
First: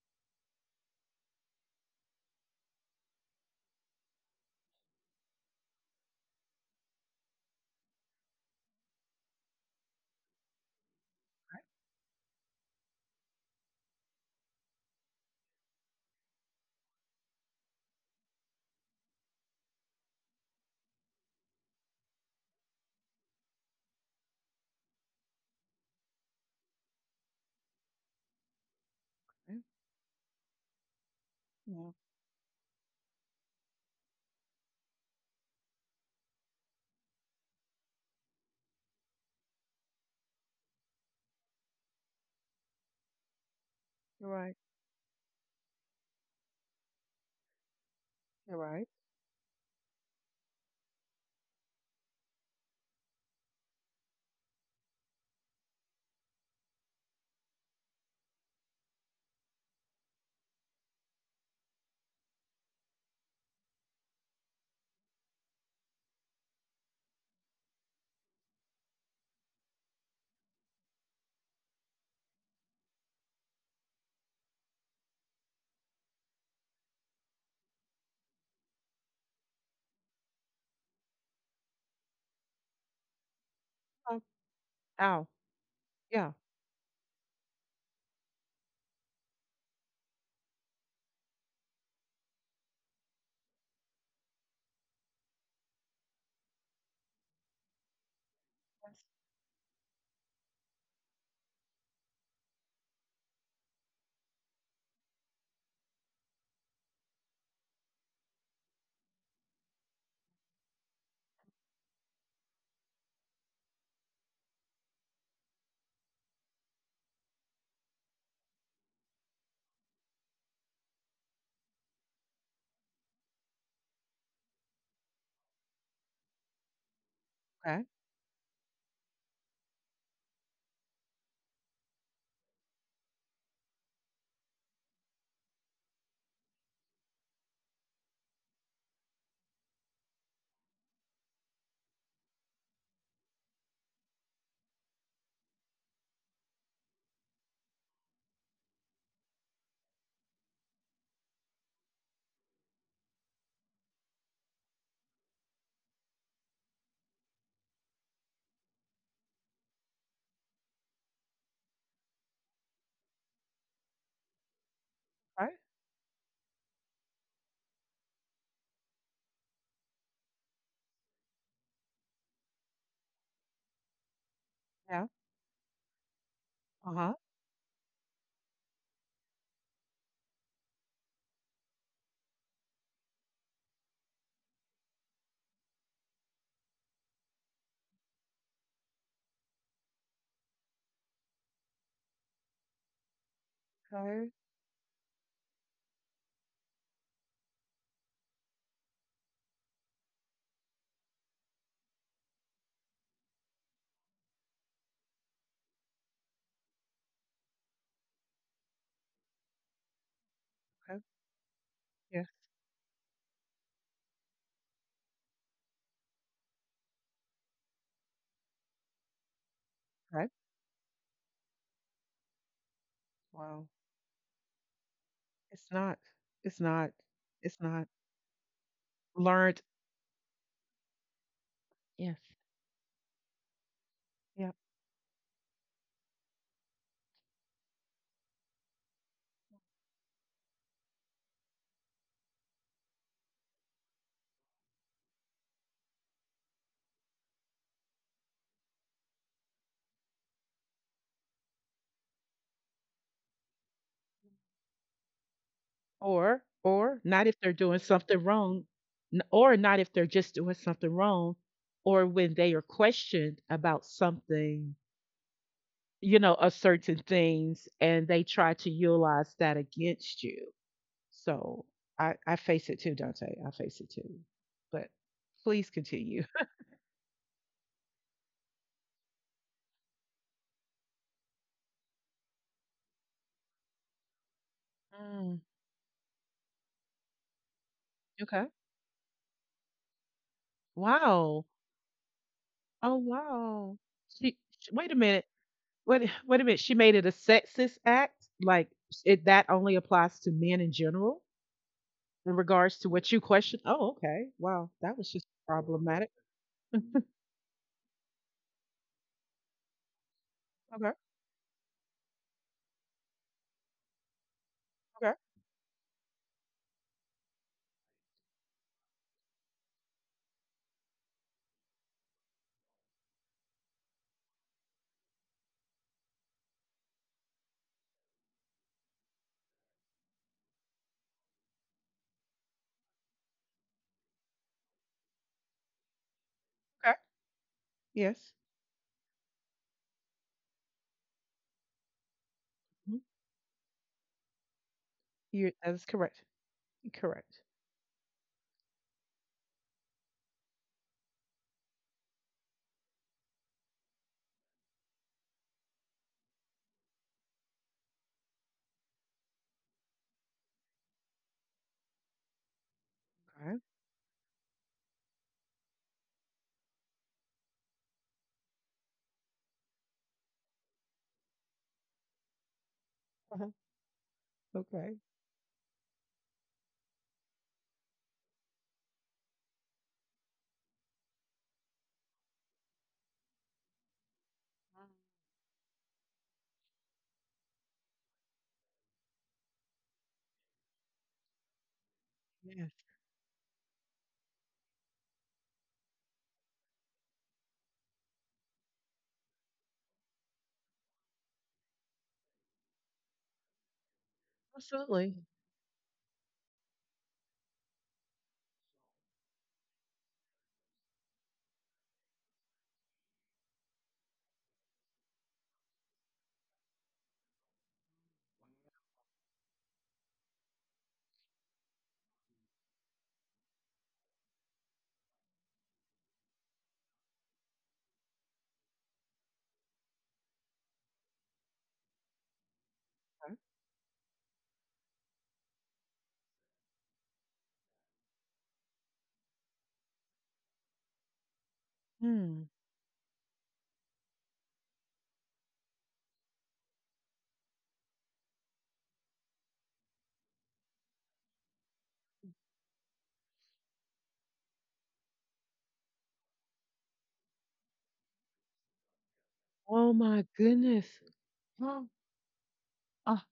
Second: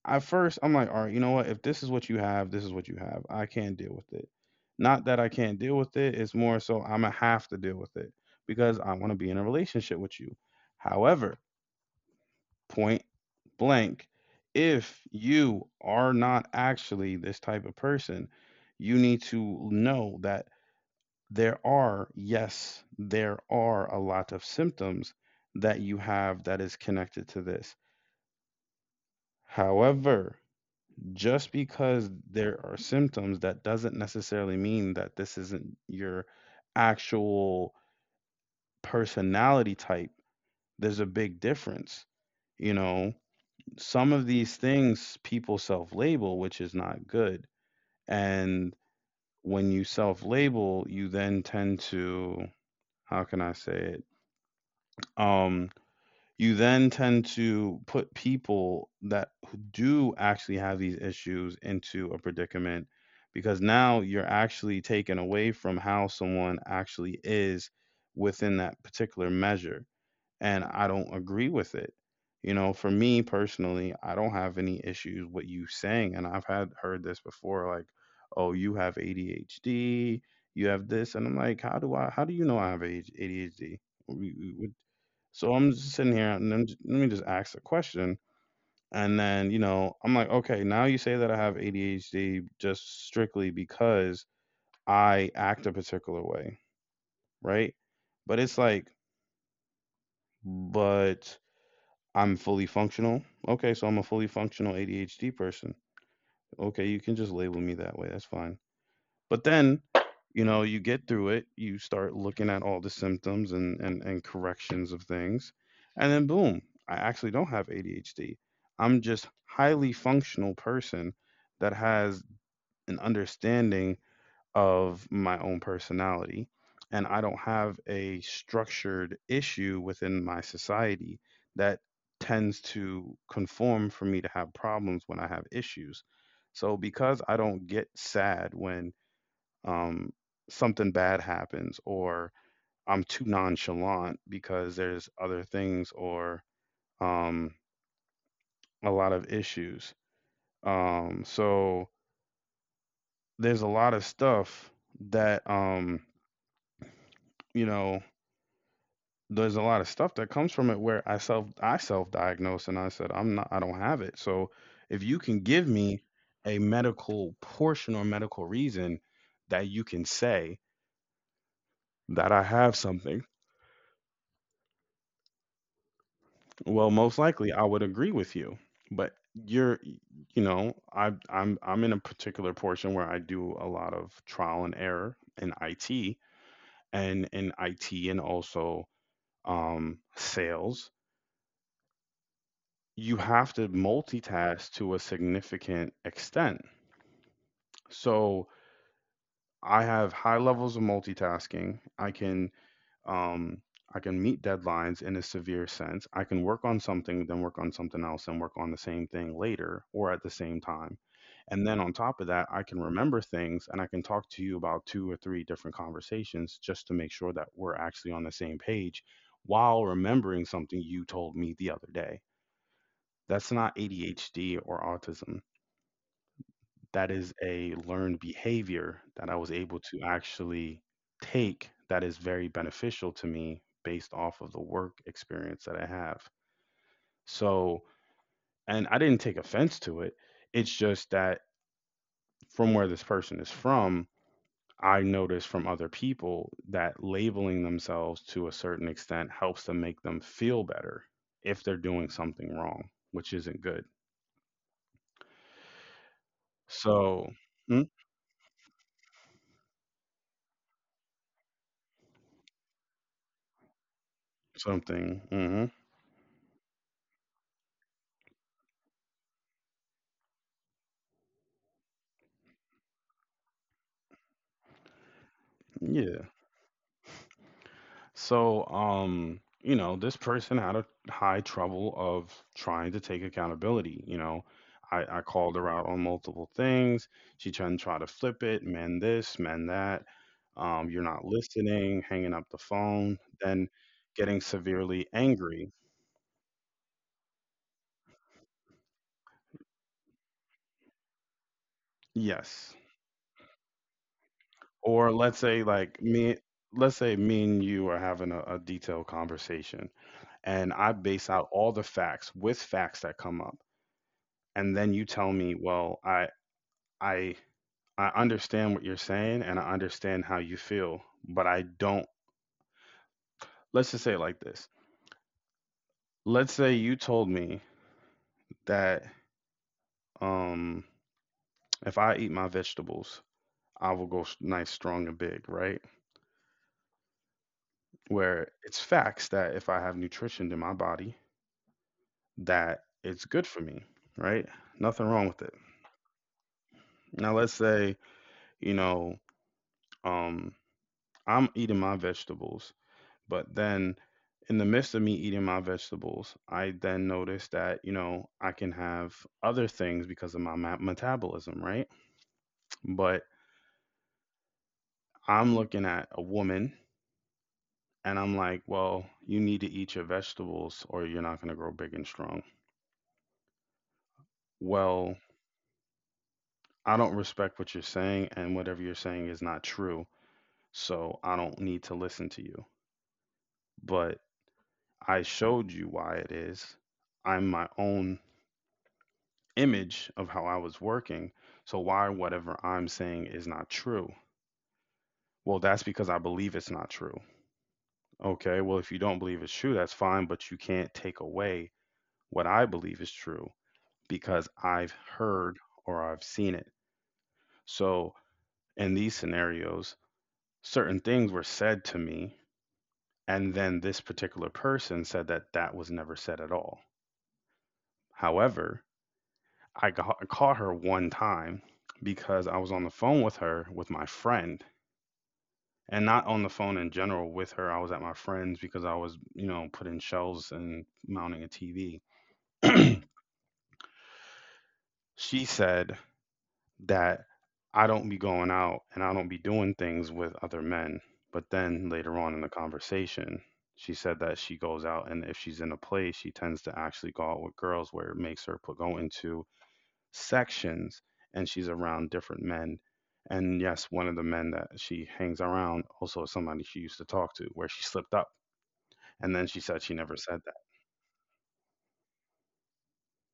Speaker 1: at first I'm like, "All right, you know what? If this is what you have, this is what you have. I can't deal with it." Not that I can't deal with it, it's more so Imma have to deal with it because I wanna be in a relationship with you. However, point blank, if you are not actually this type of person, you need to know that there are, yes, there are a lot of symptoms that you have that is connected to this.
Speaker 2: Yeah,
Speaker 1: However, just
Speaker 2: yeah,
Speaker 1: because there are symptoms, that doesn't necessarily mean that this isn't your actual personality type. There's a big difference. You know, some of
Speaker 2: you're
Speaker 1: these
Speaker 2: right.
Speaker 1: things people self label, which is not good.
Speaker 2: You're
Speaker 1: And
Speaker 2: right.
Speaker 1: when you self label, you then tend to, how can I say it? Um, you then tend to put people that who do actually have these issues into a predicament because now you're actually taken away from how someone actually is within that particular measure, and I don't agree with it. You know, for me personally, I don't have any issues with you saying, and I've had heard this before, like, oh, you have ADHD, you have this, and I'm like, how do I? How do you know I have ADHD?
Speaker 2: Oh,
Speaker 1: We- we- we-
Speaker 2: ow.
Speaker 1: So I'm just sitting here,
Speaker 2: Yeah.
Speaker 1: and then let me just ask the question, and then you know, I'm like, okay, now you say that I have ADHD just strictly because I act a particular way, right? But it's like, but I'm fully functional. Okay, so I'm a fully functional ADHD person. Okay, you can just label me that way. That's fine. But then, you know, you get through it, you start looking at all the symptoms and and corrections of things, and then boom, I actually don't have ADHD. I'm just highly functional person that has an understanding of my own personality. And I don't have
Speaker 2: Okay.
Speaker 1: a structured issue within my society that tends to conform for me to have problems when I have issues. So because I don't get sad when um, something bad happens or I'm too nonchalant because there's other things or um, a lot of issues. So there's a lot of stuff that you know, there's a lot of stuff that comes from it where I self I self-diagnosed, and I said I don't have it. So if you can
Speaker 2: Right.
Speaker 1: give me a medical portion or medical reason that you can say that I have something,
Speaker 2: Yeah.
Speaker 1: well
Speaker 2: Uh
Speaker 1: most
Speaker 2: huh.
Speaker 1: likely I would agree with you. But you know, I'm in a particular portion where I do a lot of trial and error in IT, and also sales, you have to
Speaker 2: Okay.
Speaker 1: multitask to a significant extent. So I have high levels of multitasking. Um I can meet deadlines in a severe sense. I can work on something, then work on something else, and work on the same thing later or at the same time.
Speaker 2: Okay.
Speaker 1: And then on top of
Speaker 2: Yeah.
Speaker 1: that, I can remember things and I can talk to you about two or three different conversations just to make sure that we're actually on the same page while
Speaker 2: Right.
Speaker 1: remembering something you told me the other day. That's not
Speaker 2: Wow.
Speaker 1: ADHD or autism.
Speaker 2: It's not. It's not.
Speaker 1: That is
Speaker 2: It's
Speaker 1: a
Speaker 2: not
Speaker 1: learned behavior that I was
Speaker 2: learned.
Speaker 1: able to actually take that is
Speaker 2: Yes.
Speaker 1: very beneficial to me based off of the
Speaker 2: Yeah.
Speaker 1: work experience that I have. So, and I didn't take offense to it. It's just that from where this person is from, I noticed from other people that labeling themselves to a certain extent helps them make them feel better if they're doing something wrong, which isn't good.
Speaker 2: Or not
Speaker 1: So,
Speaker 2: if they're doing
Speaker 1: mm,
Speaker 2: something wrong, or not if they're just doing something wrong, or when they are questioned about something,
Speaker 1: something. Hmm.
Speaker 2: you know, a certain things, and they try to utilize that against you. So I face it too, Dante. I face it too. But please
Speaker 1: Yeah.
Speaker 2: continue.
Speaker 1: So, you know, this person had a high trouble of trying to take accountability. You know, I
Speaker 2: Mm,
Speaker 1: called her out on multiple things. She tried to try to flip
Speaker 2: okay.
Speaker 1: it, mend this, mend that. You're not
Speaker 2: Wow.
Speaker 1: listening, hanging up the
Speaker 2: Oh
Speaker 1: phone, then
Speaker 2: wow.
Speaker 1: getting
Speaker 2: She, sh wait a
Speaker 1: severely
Speaker 2: minute.
Speaker 1: angry.
Speaker 2: Wait wait a minute, she made it a sexist act? Like, it that only applies to men in general in
Speaker 1: Yes.
Speaker 2: regards to what you question? Oh, okay. Wow, that
Speaker 1: Or
Speaker 2: was just
Speaker 1: let's say like
Speaker 2: problematic.
Speaker 1: me, let's say me and you are having a detailed conversation and I
Speaker 2: Okay,
Speaker 1: base out all the facts with facts that come up, and then you
Speaker 2: okay,
Speaker 1: tell me, well, I I understand what you're saying and I understand how you feel, but I don't, let's just say it like this. Let's say you told me that um if I eat my vegetables, I will go nice strong and big, right?
Speaker 2: okay. Yes.
Speaker 1: Where it's facts that if I have nutrition in my body, that
Speaker 2: Mhm.
Speaker 1: it's good for me, right? Nothing wrong with it.
Speaker 2: You that is correct.
Speaker 1: Now
Speaker 2: Correct.
Speaker 1: let's say, you know, um I'm eating my vegetables. But then in the midst of me eating my vegetables, I then noticed that, you know, I can have other things because of my metabolism, right? But
Speaker 2: Okay.
Speaker 1: I'm looking at a woman and I'm like, well, you need to eat your vegetables or you're not going to grow big and strong.
Speaker 2: uh Okay.
Speaker 1: Well, I don't respect what you're saying and whatever you're saying is not true. So I don't need to listen to you. But I showed you why it is. I'm my own image of how I was working. So why whatever
Speaker 2: Yes,
Speaker 1: I'm saying is not true? Well, that's because I believe it's not true. Okay, well, if you don't believe it's true, that's fine, but you can't take away what I believe is true because I've
Speaker 2: absolutely.
Speaker 1: heard or I've seen it. So in these scenarios, certain things were said to me, and then this particular person said that that was never said at all. However, I caught her one time because I was on the phone with her with my friend, and not on the phone in general with her. I was at my friend's because I was, you know, putting shelves and mounting a TV. She said that I don't be going out and I don't be doing things with other men. But then later on in the
Speaker 2: Hmm.
Speaker 1: conversation, she said that she goes out and if she's in a place, she tends to actually go out with girls where it makes her put, go into sections and she's around different men. And yes, one of the men that she hangs around also is somebody she used to talk to where she slipped up. And then she said she
Speaker 2: Oh
Speaker 1: never
Speaker 2: my
Speaker 1: said that.
Speaker 2: goodness. Huh. Ah,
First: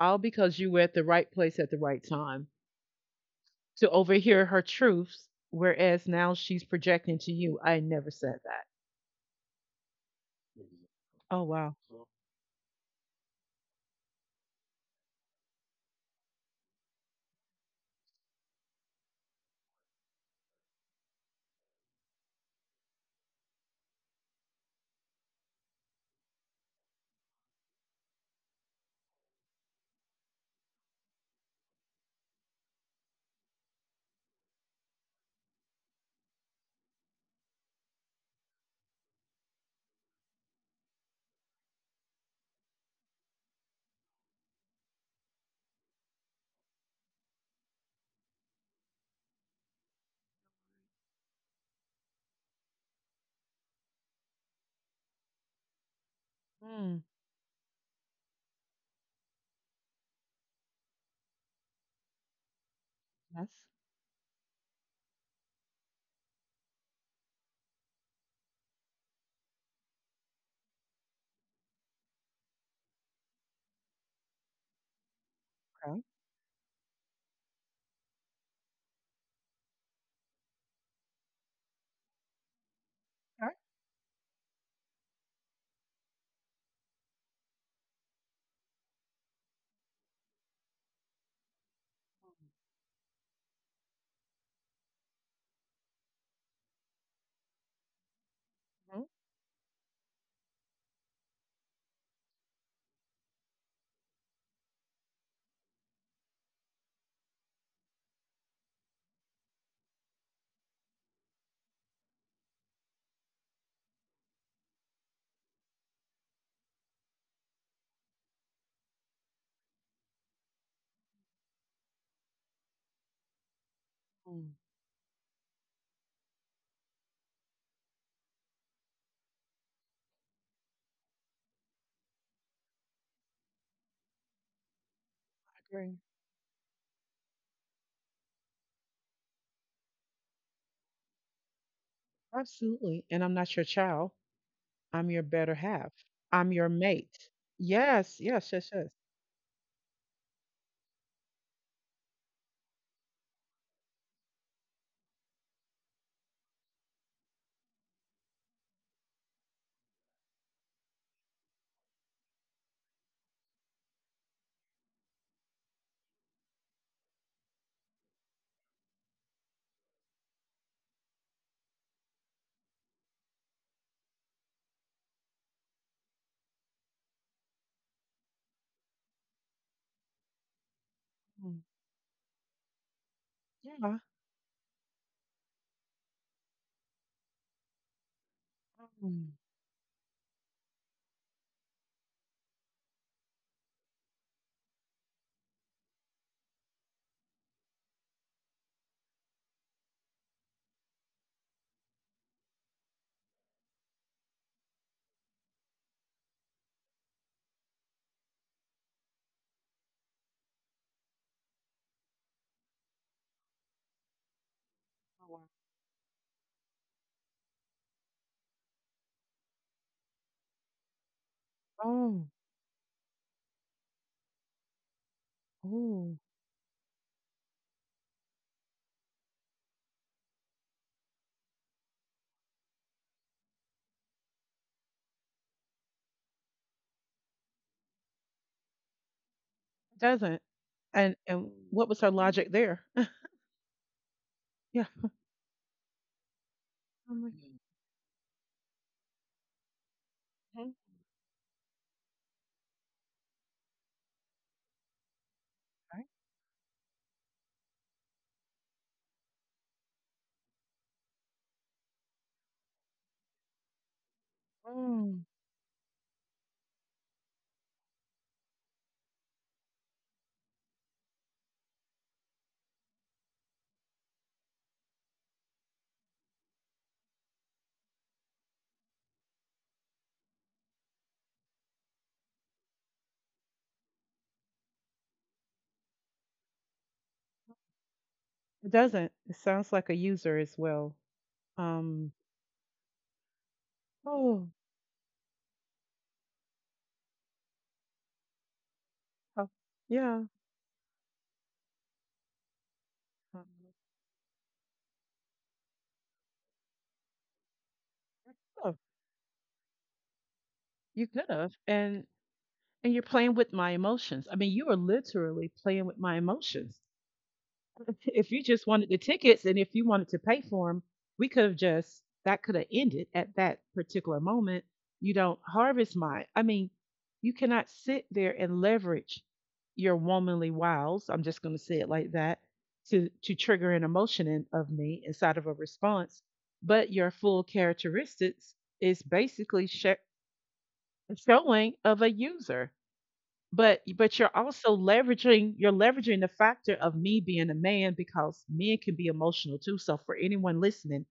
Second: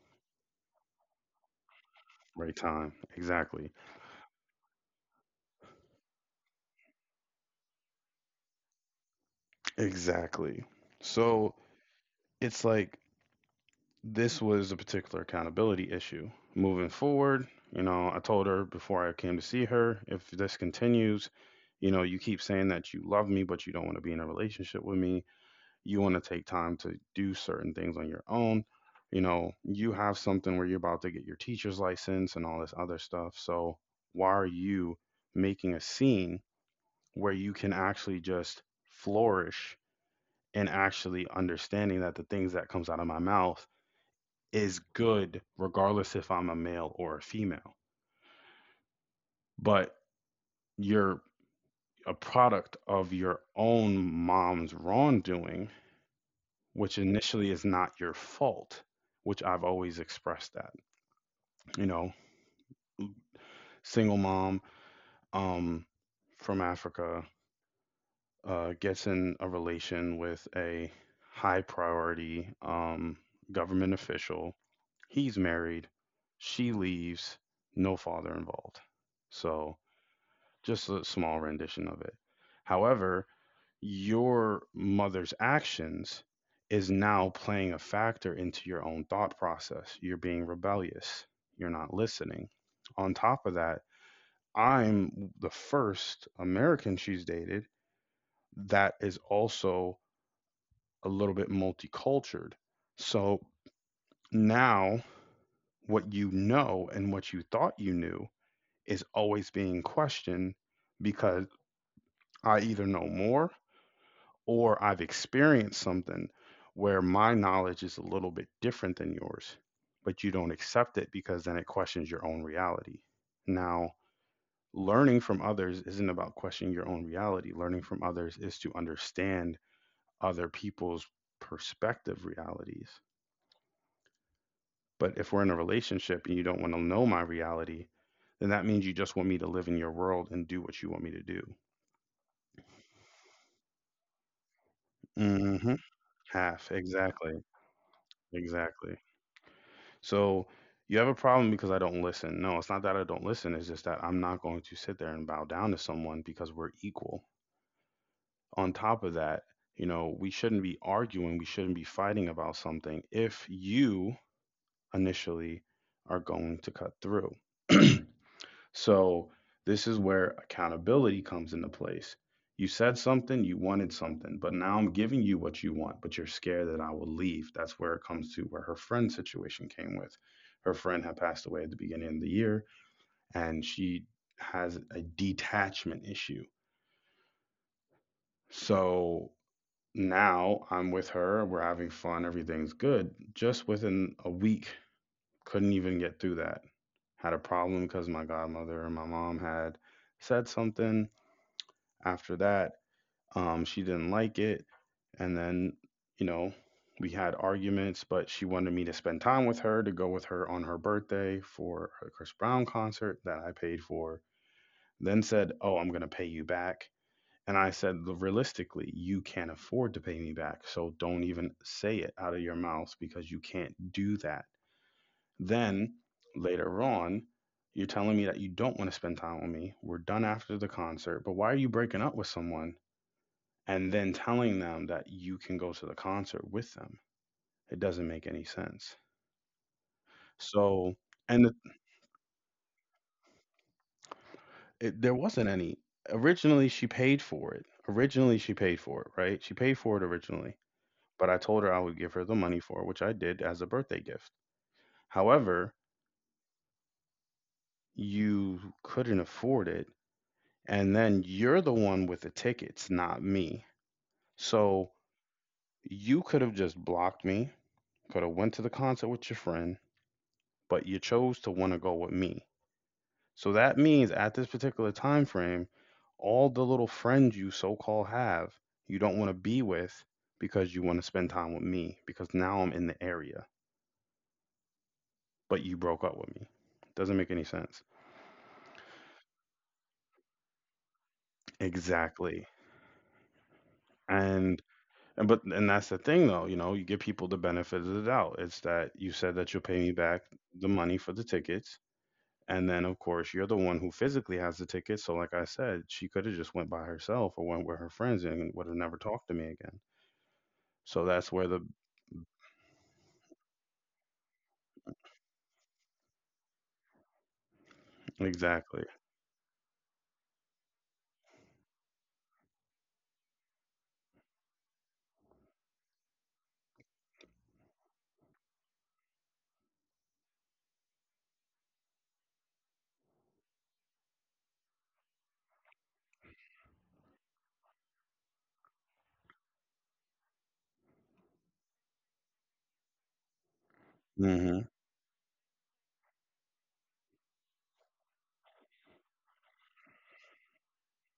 Speaker 2: all because you were at the right place at the right time
Speaker 1: Right time. Exactly.
Speaker 2: to overhear her truths, whereas now she's projecting to you, I never said that.
Speaker 1: Exactly.
Speaker 2: Oh,
Speaker 1: So
Speaker 2: wow. So
Speaker 1: it's like, this was a particular accountability issue. Moving forward, you know, I told her before I came to see her, if this continues, you know, you keep saying that you love me, but you don't want to be in a relationship with me. You want to take time to do certain things on your own. You know, you have something where you're about to get your teacher's license and all this other stuff. So why are you making a scene where you can actually just flourish and actually understanding that the things that comes out of my mouth is good regardless if I'm a male or a female. But you're a product of your own mom's wrongdoing, which
Speaker 2: Mm,
Speaker 1: initially is not your fault, which I've always expressed that. You know,
Speaker 2: that's
Speaker 1: single mom um from Africa, gets in a relation with a high priority government official. He's married.
Speaker 2: okay.
Speaker 1: She leaves. No father involved. So just a small rendition of it. However,
Speaker 2: Okay.
Speaker 1: your mother's actions is now playing a factor into your own thought process. You're being rebellious. You're not listening. On top of that, I'm the first American she's dated that
Speaker 2: Mm,
Speaker 1: is also a little bit multicultural. So now what you know and what you thought you knew is always being questioned because I either know more or I've experienced something where my knowledge is a little bit different than yours, but you don't accept it because then it questions your own reality. Now,
Speaker 2: mm,
Speaker 1: learning from others isn't about questioning your own reality. Learning from others is to understand other people's perspective realities. But if we're in a
Speaker 2: agree.
Speaker 1: relationship and you don't want to know my reality, then that means you just want me to live in your world and do what you want me to do.
Speaker 2: Absolutely. And I'm not your child. I'm your better
Speaker 1: Hmm.
Speaker 2: half. I'm
Speaker 1: Half,
Speaker 2: your
Speaker 1: exactly,
Speaker 2: mate. Yes, yes, yes, yes.
Speaker 1: exactly. So you have a problem because I don't listen. No, it's not that I don't listen. It's just that I'm not going to sit there and bow down to someone because we're equal. On top of that, we shouldn't be arguing. We shouldn't be fighting about something if you initially are going to cut through. So this is where accountability comes into place. You said something, you wanted something, but now I'm giving you what you want, but you're scared that I will leave. That's where it comes to where her friend situation came with. Her friend had passed away
Speaker 2: Mm,
Speaker 1: at the beginning of the year, and
Speaker 2: yeah.
Speaker 1: she has a detachment issue. So
Speaker 2: Mm,
Speaker 1: now I'm with her, we're having fun, everything's good. Just within a week, couldn't even get through that. Had a problem because my godmother and my mom had said something. After that, she didn't like it. And then, you know, we had arguments, but she wanted me to spend time with her, to go with her on her birthday for a Chris Brown concert that I paid for. Then
Speaker 2: oh,
Speaker 1: said,
Speaker 2: wow.
Speaker 1: "Oh, I'm going to pay you back." And I said, realistically, you can't afford to pay me back, so don't even say it out
Speaker 2: Oh,
Speaker 1: of your mouth because you can't do that. Then
Speaker 2: ooh,
Speaker 1: later on, you're telling me that you don't want to spend time with me. We're done after the concert, but why are you breaking up with someone and then telling them that you can go to the concert with them? It doesn't make any sense.
Speaker 2: it doesn't.
Speaker 1: So, and the,
Speaker 2: And what was her logic there? yeah.
Speaker 1: there wasn't any. Originally, she paid
Speaker 2: I'm like,
Speaker 1: for it. Originally, she paid for it, right? She paid for it originally,
Speaker 2: mhm,
Speaker 1: but I told her I would give her the money for it, which I did as a birthday gift. However,
Speaker 2: okay.
Speaker 1: you couldn't afford it. And then you're the one with the tickets, not me. So
Speaker 2: Mm,
Speaker 1: you could have just blocked me, could have went to the concert with your friend, but you chose to want to go with me. So that means at this particular time frame, all the little friends you so-called have, you don't want to be with because you want to spend time with me because now I'm in the area, but you broke up with me. Doesn't make any sense.
Speaker 2: it doesn't. It sounds like a user as well. Um.
Speaker 1: Exactly.
Speaker 2: Oh.
Speaker 1: And and that's the thing, though. You give people the benefit of the doubt. It's that you said that
Speaker 2: oh,
Speaker 1: you'll pay me back
Speaker 2: yeah.
Speaker 1: the money for the tickets. And then, of course, you're
Speaker 2: um,
Speaker 1: the one who physically has the tickets. So like I said, she could have just went by herself or went with her friends and would have
Speaker 2: Oh,
Speaker 1: never talked to me again. So
Speaker 2: you could
Speaker 1: that's where
Speaker 2: have.
Speaker 1: the
Speaker 2: And you're playing with my emotions. I mean, you are literally playing with my emotions. If you just
Speaker 1: exactly.
Speaker 2: wanted the tickets and if you wanted to pay for them, we could have just, that could have ended at that particular moment. You don't harvest my, I mean, you cannot sit there and leverage your womanly wiles. I'm just going to say it like that to trigger an emotion in, of me inside of a response. But your full characteristics is basically showing of a user but you're
Speaker 1: Mhm.
Speaker 2: also leveraging you're leveraging the factor of me being a man because men can be emotional too so for anyone listening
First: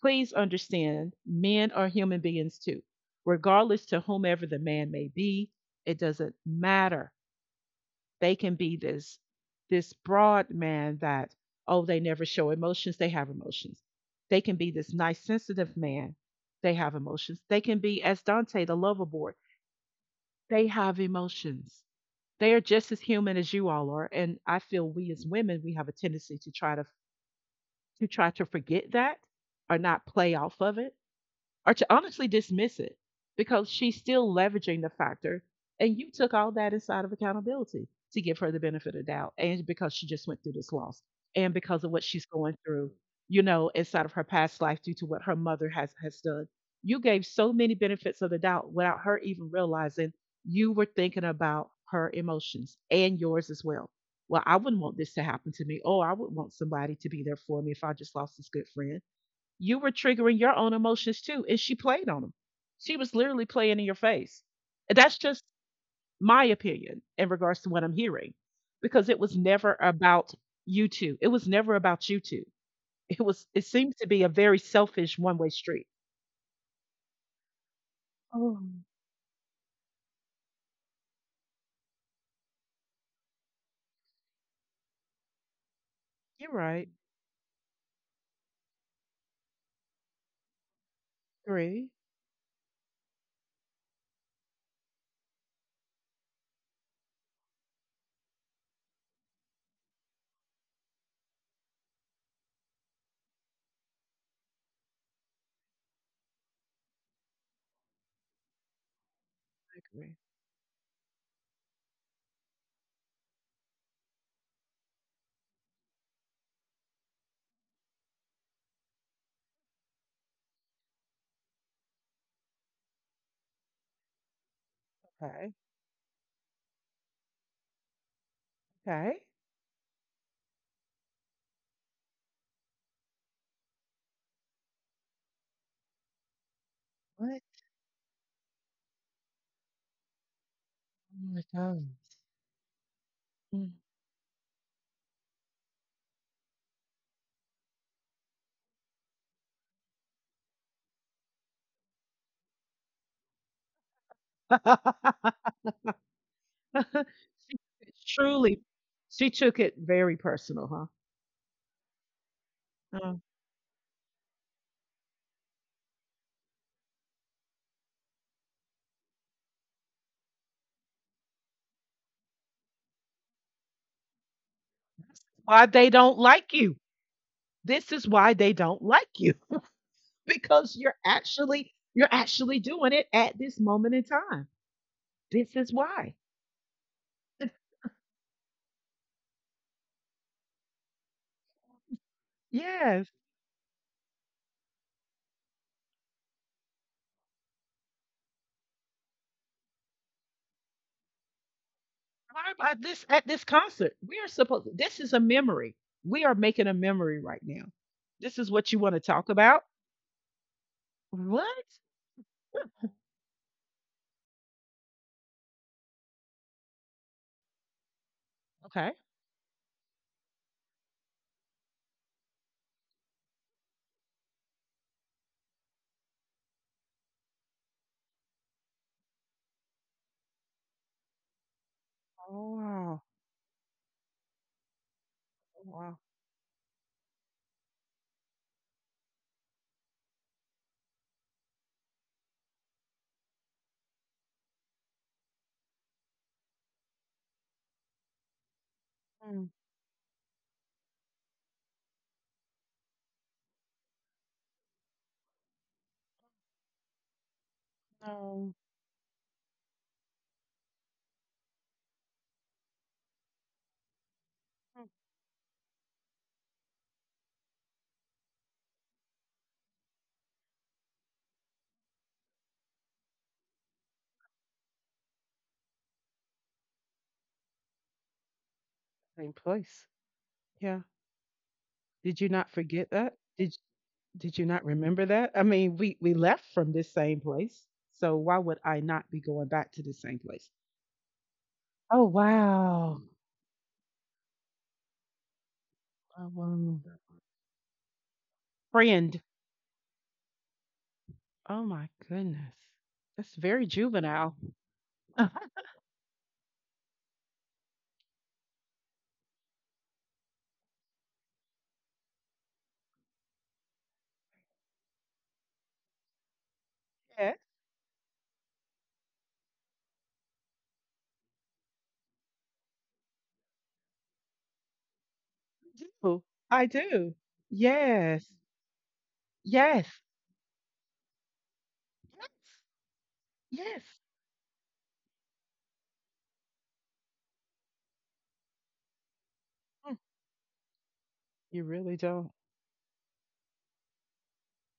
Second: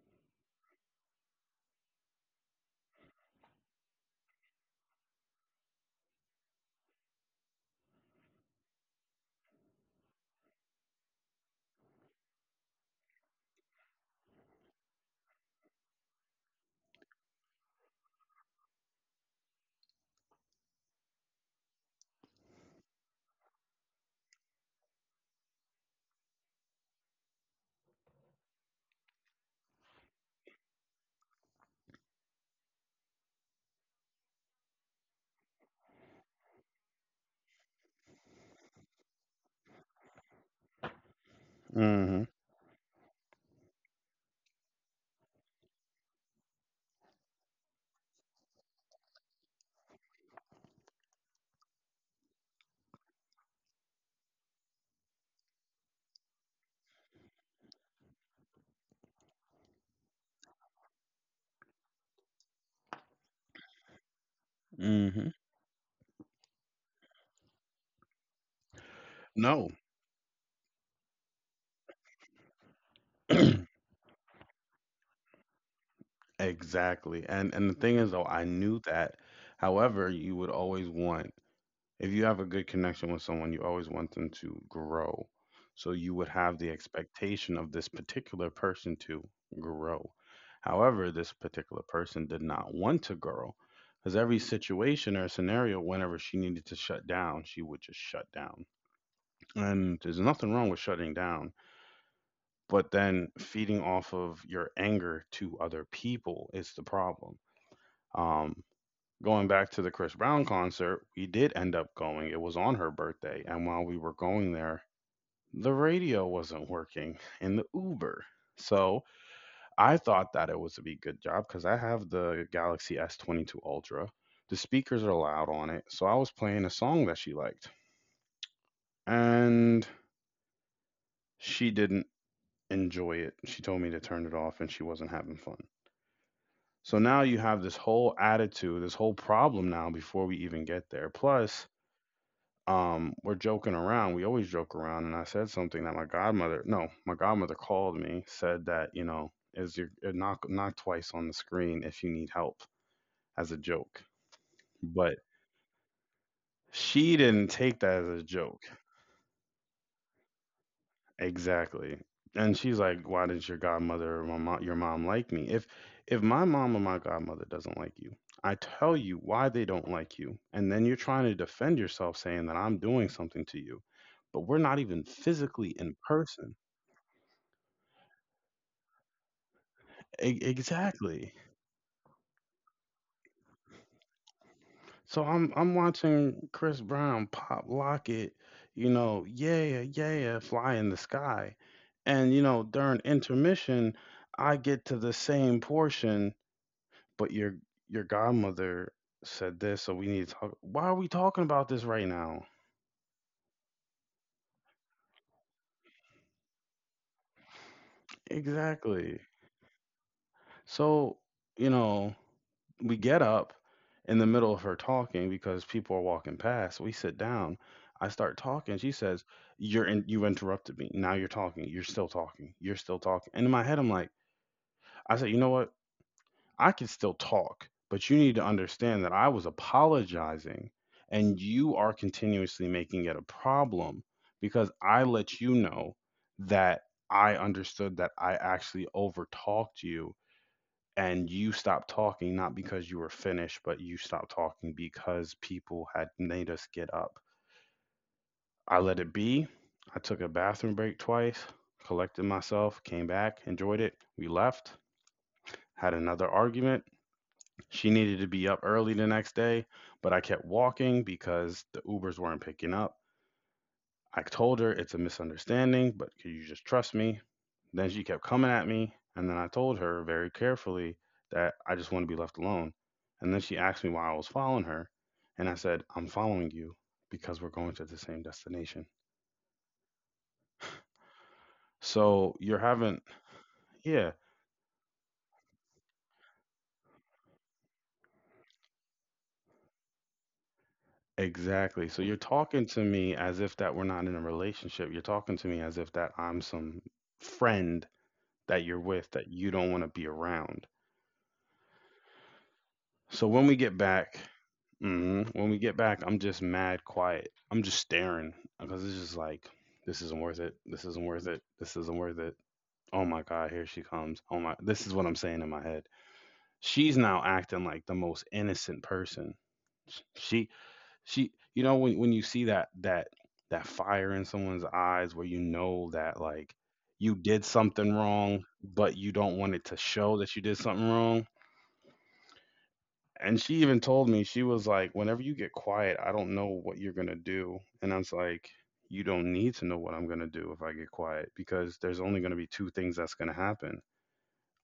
Speaker 2: please understand men are human beings too regardless to whomever the man may be it doesn't matter they can be this this broad man that oh they never show emotions they have emotions they can be this nice sensitive man they have emotions they can be as Dante the lover boy they have emotions they are just as human as you all are, and I feel we as women we have a tendency to try to forget that or not play off of it or to honestly dismiss it because she's still leveraging the factor and you took all that inside of accountability to give her the benefit of doubt and because she just went through this loss and because of what she's
Speaker 1: Mhm.
Speaker 2: going through you know inside of her past life due to what her mother has done you gave so many benefits of the doubt without her even realizing you were thinking about her emotions and yours as well well I wouldn't want this to happen to me oh I would want somebody to be there for me if I just lost this good friend you were triggering your own emotions too. And she played on them. She was literally playing in your face. And That's
Speaker 1: Mhm.
Speaker 2: just my opinion in regards to what I'm hearing, because it was
Speaker 1: No.
Speaker 2: never about you two. It was never about you two. It was, it seems to be a very selfish one way street.
Speaker 1: Exactly. And the thing is, though, I
Speaker 2: Oh,
Speaker 1: knew that. However, you would always want, if you have a good connection with someone, you always want them to grow. So you would
Speaker 2: You're
Speaker 1: have the
Speaker 2: right.
Speaker 1: expectation of this particular person to grow. However, this particular
Speaker 2: Agree.
Speaker 1: person did not want to grow. Because every situation or scenario, whenever she needed to shut down, she would just shut down. And there's nothing wrong with shutting down, but then feeding off of your anger to other people is the problem. Um, Going back
Speaker 2: I
Speaker 1: to the Chris
Speaker 2: agree.
Speaker 1: Brown concert, we did end up going. It was on her birthday, and while we were going there, the radio wasn't working in the Uber. So I thought that it was a be good job because I have the Galaxy S22 Ultra. The speakers are loud
Speaker 2: Okay.
Speaker 1: on it, so I was playing a song that she liked,
Speaker 2: Okay.
Speaker 1: and she didn't enjoy it. She told me to turn it off, and she wasn't having fun. So now you
Speaker 2: What?
Speaker 1: have this whole attitude, this whole problem now before we even get there. Plus,
Speaker 2: Oh
Speaker 1: we're joking around. We always joke around. And I said something that my godmother, no, my godmother called me, said that, is your knock knock twice on the screen if you need help, as a joke.
Speaker 2: my
Speaker 1: But
Speaker 2: God. Mm.
Speaker 1: she didn't take that as a joke.
Speaker 2: Truly, she took it very personal,
Speaker 1: Exactly. And she's
Speaker 2: huh?
Speaker 1: like, "Why didn't your godmother or my mom, your mom like me?" If my mom or my godmother doesn't like you, I tell you why they don't like you, and then you're trying to defend yourself saying that I'm doing something to you, but we're not even
Speaker 2: Why
Speaker 1: physically
Speaker 2: they
Speaker 1: in
Speaker 2: don't like
Speaker 1: person.
Speaker 2: you? This is why they don't like you because you're
Speaker 1: Exactly.
Speaker 2: actually you're actually doing it at this moment in time.
Speaker 1: So
Speaker 2: This
Speaker 1: I'm
Speaker 2: is
Speaker 1: I'm
Speaker 2: why.
Speaker 1: watching Chris Brown pop lock it, you know, yeah, yeah, fly in the sky. And you know, during
Speaker 2: Yes.
Speaker 1: intermission, I get to the same portion, but your godmother said this, so we need to talk. Why are we talking about this right now?
Speaker 2: Learn by this at this concert. We are supposed this is a memory. We are making a memory right now. This is what you want to
Speaker 1: Exactly.
Speaker 2: talk about?
Speaker 1: So, you
Speaker 2: What?
Speaker 1: know, we get up in the middle of her talking because people are walking past. We sit down. I start talking.
Speaker 2: Okay.
Speaker 1: She says, "You're in, you interrupted me. Now you're talking. You're still talking. You're still talking." And in my head, I'm like, I said, "You know what? I can still talk, but you need to understand that I was apologizing and you are
Speaker 2: Oh
Speaker 1: continuously
Speaker 2: wow.
Speaker 1: making it a problem because I let you
Speaker 2: Oh,
Speaker 1: know
Speaker 2: wow.
Speaker 1: that I understood that I actually overtalked you, and you stopped talking not because you were finished, but you stopped talking because people had made us get up. I let it
Speaker 2: Hmm.
Speaker 1: be. I took a bathroom break twice, collected myself, came back, enjoyed it." We left, had another argument. She needed to be
Speaker 2: No.
Speaker 1: up early the next day, but I kept walking because the Ubers weren't picking up. I told her
Speaker 2: Hmm.
Speaker 1: it's a misunderstanding, but could you just trust me? Then she kept coming at me, and then I told her very carefully that I just want to be left alone. And then she asked me why I was following her, and I said, I'm following you because we're going to the same destination.
Speaker 2: Same place. Yeah. Did you
Speaker 1: So
Speaker 2: not
Speaker 1: you're
Speaker 2: forget
Speaker 1: having,
Speaker 2: that?
Speaker 1: yeah,
Speaker 2: Did you not remember that? I mean, we left from this same place, so why would I not be going back to the same place?
Speaker 1: exactly. So
Speaker 2: Oh,
Speaker 1: you're talking to
Speaker 2: wow.
Speaker 1: me as if that we're not in a relationship. You're talking to me as if that
Speaker 2: Oh,
Speaker 1: I'm
Speaker 2: wow.
Speaker 1: some friend that you're with
Speaker 2: Friend.
Speaker 1: that you don't want to be around.
Speaker 2: Oh my goodness.
Speaker 1: So
Speaker 2: That's
Speaker 1: when we
Speaker 2: very
Speaker 1: get back,
Speaker 2: juvenile.
Speaker 1: mhm, when we get back, I'm just mad quiet. I'm just staring because it's just like, this isn't worth it. This isn't worth it. This isn't worth it. Oh my god, here she comes. Oh my, this is what I'm saying in my head. She's now
Speaker 2: Yeah,
Speaker 1: acting like the most innocent person. She she you know, when you see that that fire in someone's eyes where you
Speaker 2: I
Speaker 1: know
Speaker 2: do.
Speaker 1: that like
Speaker 2: I do.
Speaker 1: you did something
Speaker 2: Yes.
Speaker 1: wrong, but you don't want it to
Speaker 2: Yes.
Speaker 1: show that you did something wrong.
Speaker 2: Yes.
Speaker 1: And she even
Speaker 2: Yes.
Speaker 1: told me, she was like, "Whenever you get quiet, I don't know what you're going to do." And I was like, you don't need to know
Speaker 2: Mm,
Speaker 1: what I'm going to do if I get quiet,
Speaker 2: You
Speaker 1: because
Speaker 2: really
Speaker 1: there's
Speaker 2: don't.
Speaker 1: only going to be two things that's going to happen.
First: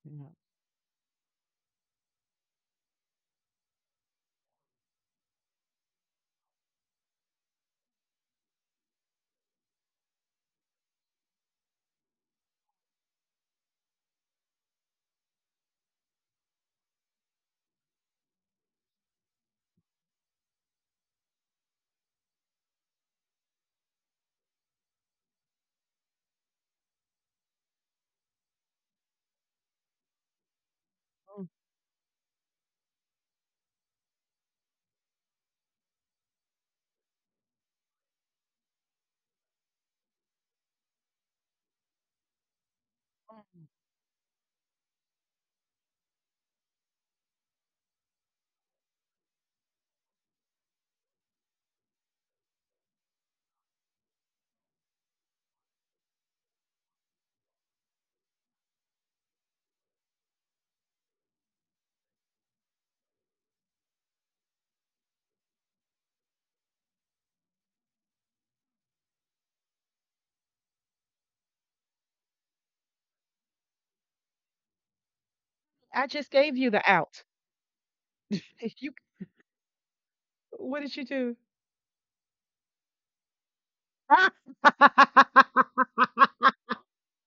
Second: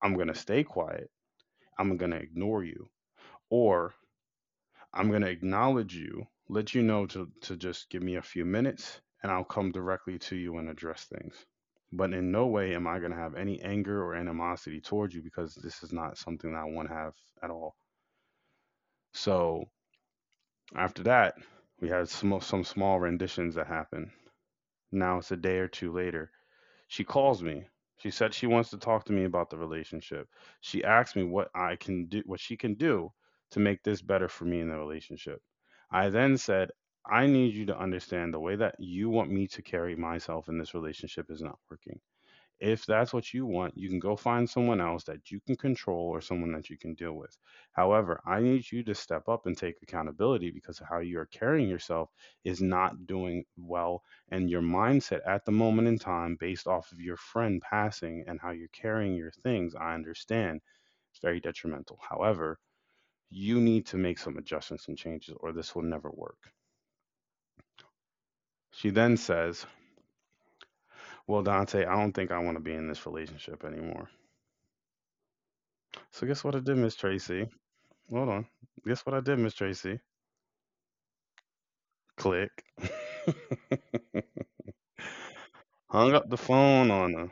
Speaker 1: I'm going
Speaker 2: Yeah.
Speaker 1: to stay quiet. I'm going to ignore you, or I'm going to acknowledge you, let you know to just give me a few minutes and I'll come directly to you and address things. But in no way am I going to have any anger or animosity towards you because this is not something that I want to have at all. So after that, we had some small renditions that happened. Now it's a day or two later. She calls me. She said she wants to talk to me about the relationship. She asked me what
Speaker 2: Mm, mm.
Speaker 1: I can do, what she can do to make this better for me in the relationship. I then said, I need you to understand the way that you want me to carry myself in this relationship is not working. If that's what you want, you can go find someone else that you can control or someone that you can deal with. However, I need you to step up and take accountability, because of how you are carrying yourself is not doing well. And your mindset at the moment in time, based off of your friend passing and how you're carrying your things, I understand it's very detrimental. However, you need to make some adjustments and changes, or this will never work. She then says, "Well, Dante, I don't think I want to be in this relationship anymore."
Speaker 2: I
Speaker 1: So,
Speaker 2: just
Speaker 1: guess what
Speaker 2: gave
Speaker 1: I
Speaker 2: you
Speaker 1: did,
Speaker 2: the
Speaker 1: Miss
Speaker 2: out.
Speaker 1: Tracy? Hold on.
Speaker 2: If you
Speaker 1: Guess what I did, Miss Tracy?
Speaker 2: what did you do?
Speaker 1: Click. Hung up the phone on her.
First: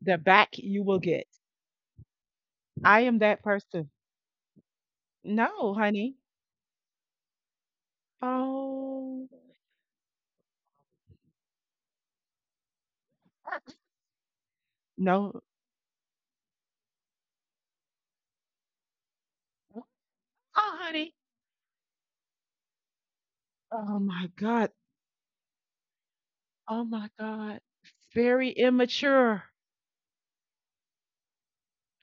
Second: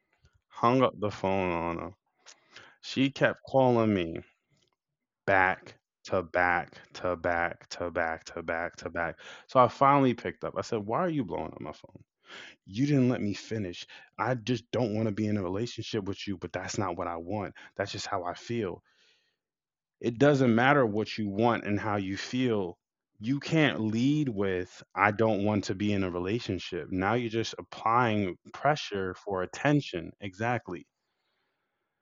Speaker 2: The back you
Speaker 1: Hung up
Speaker 2: will
Speaker 1: the
Speaker 2: get.
Speaker 1: phone on her.
Speaker 2: I
Speaker 1: She
Speaker 2: am that
Speaker 1: kept
Speaker 2: person.
Speaker 1: calling me
Speaker 2: No,
Speaker 1: back
Speaker 2: honey.
Speaker 1: to back to back to back to back to back.
Speaker 2: Oh,
Speaker 1: So I finally picked up. I said, "Why are you blowing up my phone?" You didn't let me finish. I just don't want to be in
Speaker 2: no.
Speaker 1: a relationship with you, but that's not what I want. That's just how I feel. It doesn't
Speaker 2: Oh,
Speaker 1: matter
Speaker 2: honey.
Speaker 1: what you want and how you feel. You can't
Speaker 2: Oh
Speaker 1: lead
Speaker 2: my God.
Speaker 1: with, I don't want to be in a
Speaker 2: Oh
Speaker 1: relationship.
Speaker 2: my
Speaker 1: Now you're just
Speaker 2: God.
Speaker 1: applying
Speaker 2: Very
Speaker 1: pressure for
Speaker 2: immature.
Speaker 1: attention. Exactly.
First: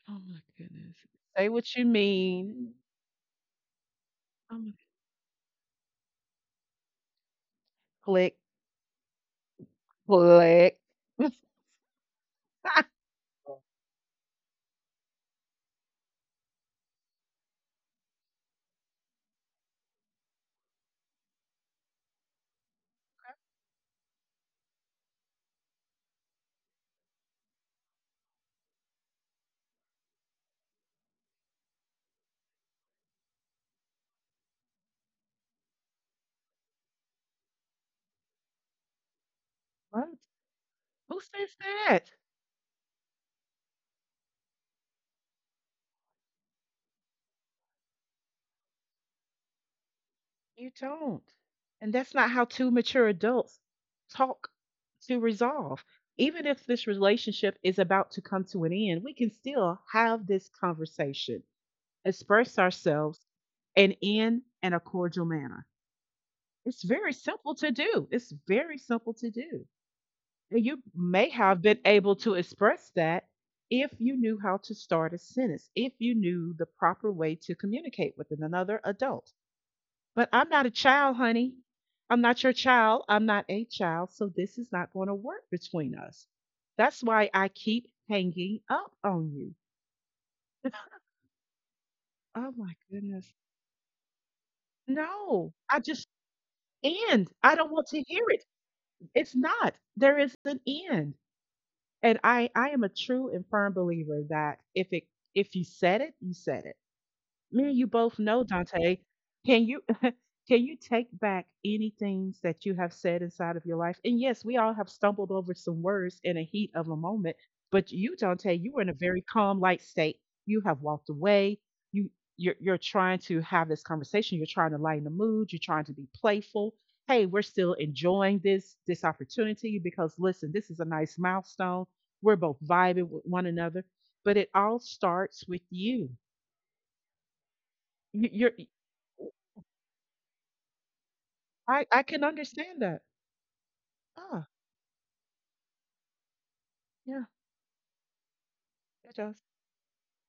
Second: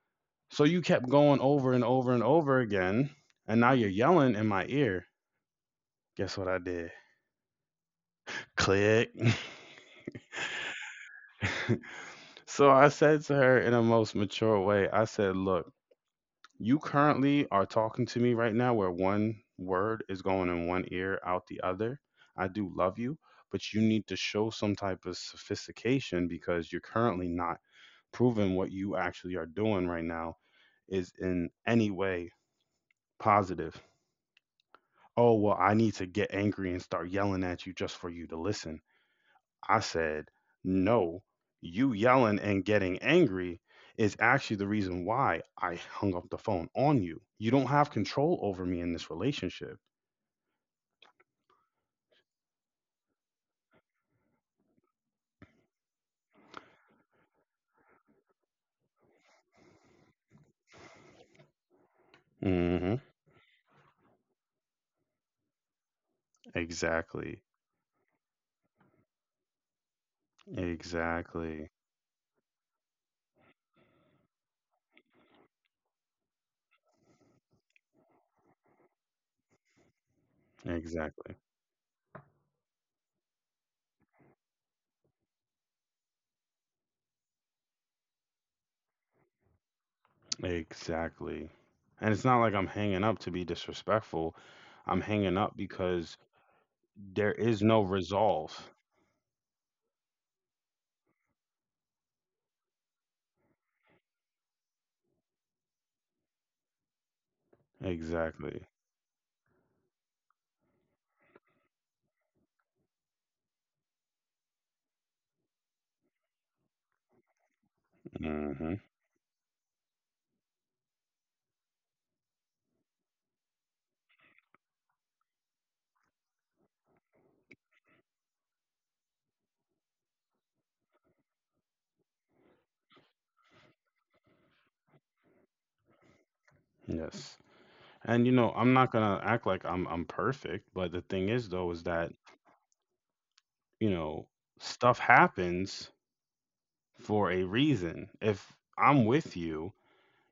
Speaker 2: Oh my
Speaker 1: So you
Speaker 2: goodness.
Speaker 1: kept going
Speaker 2: Say
Speaker 1: over
Speaker 2: what you
Speaker 1: and over and over
Speaker 2: mean.
Speaker 1: again. And now you're yelling in
Speaker 2: Oh
Speaker 1: my
Speaker 2: my,
Speaker 1: ear. Guess what I did?
Speaker 2: click,
Speaker 1: Click.
Speaker 2: click.
Speaker 1: So I said to her in a most mature way, I said, Look, you currently are talking to me right now where one word is going in one ear, out the other. I do love you, but you need to show some type of sophistication because you're currently not proving what you actually are doing right now is in any way positive. Oh, well, I need to get angry and start yelling at you just for you to listen. I
Speaker 2: what?
Speaker 1: said,
Speaker 2: Who
Speaker 1: no,
Speaker 2: says
Speaker 1: you
Speaker 2: that?
Speaker 1: yelling and getting angry is actually the reason why I hung up the phone on you. You don't have control over me in this relationship.
Speaker 2: You don't. And that's not how two mature adults talk to resolve. Even if this relationship is about to come to an end, we can still have this conversation. Express
Speaker 1: Hmm.
Speaker 2: ourselves, and in and a cordial manner. It's very
Speaker 1: Exactly.
Speaker 2: simple to do. It's very simple to do. And you may have
Speaker 1: Exactly.
Speaker 2: been able to express that if you knew how to start a sentence, if you knew the proper way to communicate with another adult. But I'm not a child,
Speaker 1: Exactly.
Speaker 2: honey. I'm not your child. I'm not a child. So this is not going to work between us. That's why I keep hanging up on you.
Speaker 1: Exactly. And it's not like
Speaker 2: Oh
Speaker 1: I'm
Speaker 2: my
Speaker 1: hanging up to
Speaker 2: goodness.
Speaker 1: be disrespectful. I'm hanging up
Speaker 2: No, I just
Speaker 1: because there
Speaker 2: end. I
Speaker 1: is
Speaker 2: don't
Speaker 1: no
Speaker 2: want to hear it.
Speaker 1: resolve.
Speaker 2: It's not. There is an end. And I am a true and firm believer that if it if you said it, you said it me and you both know,
Speaker 1: Exactly.
Speaker 2: Dante, can you can you take back any things that you have said inside of your life? And yes, we all have stumbled over some words in a heat of a moment, but you, Dante, you
Speaker 1: Hmm.
Speaker 2: were in a very calm, light state. You have walked away. You you're trying to have this conversation. You're trying to lighten the mood. You're trying to be playful. Hey, we're still enjoying this opportunity because listen, this is a nice milestone. We're both vibing with one another, but it all starts with you
Speaker 1: Yes. And
Speaker 2: you you're y
Speaker 1: I'm not gonna act like I'm perfect, but the thing is though is
Speaker 2: I
Speaker 1: that,
Speaker 2: can understand that.
Speaker 1: you know,
Speaker 2: Ah,
Speaker 1: stuff happens
Speaker 2: yeah,
Speaker 1: for a reason. If I'm
Speaker 2: it
Speaker 1: with
Speaker 2: does.
Speaker 1: you,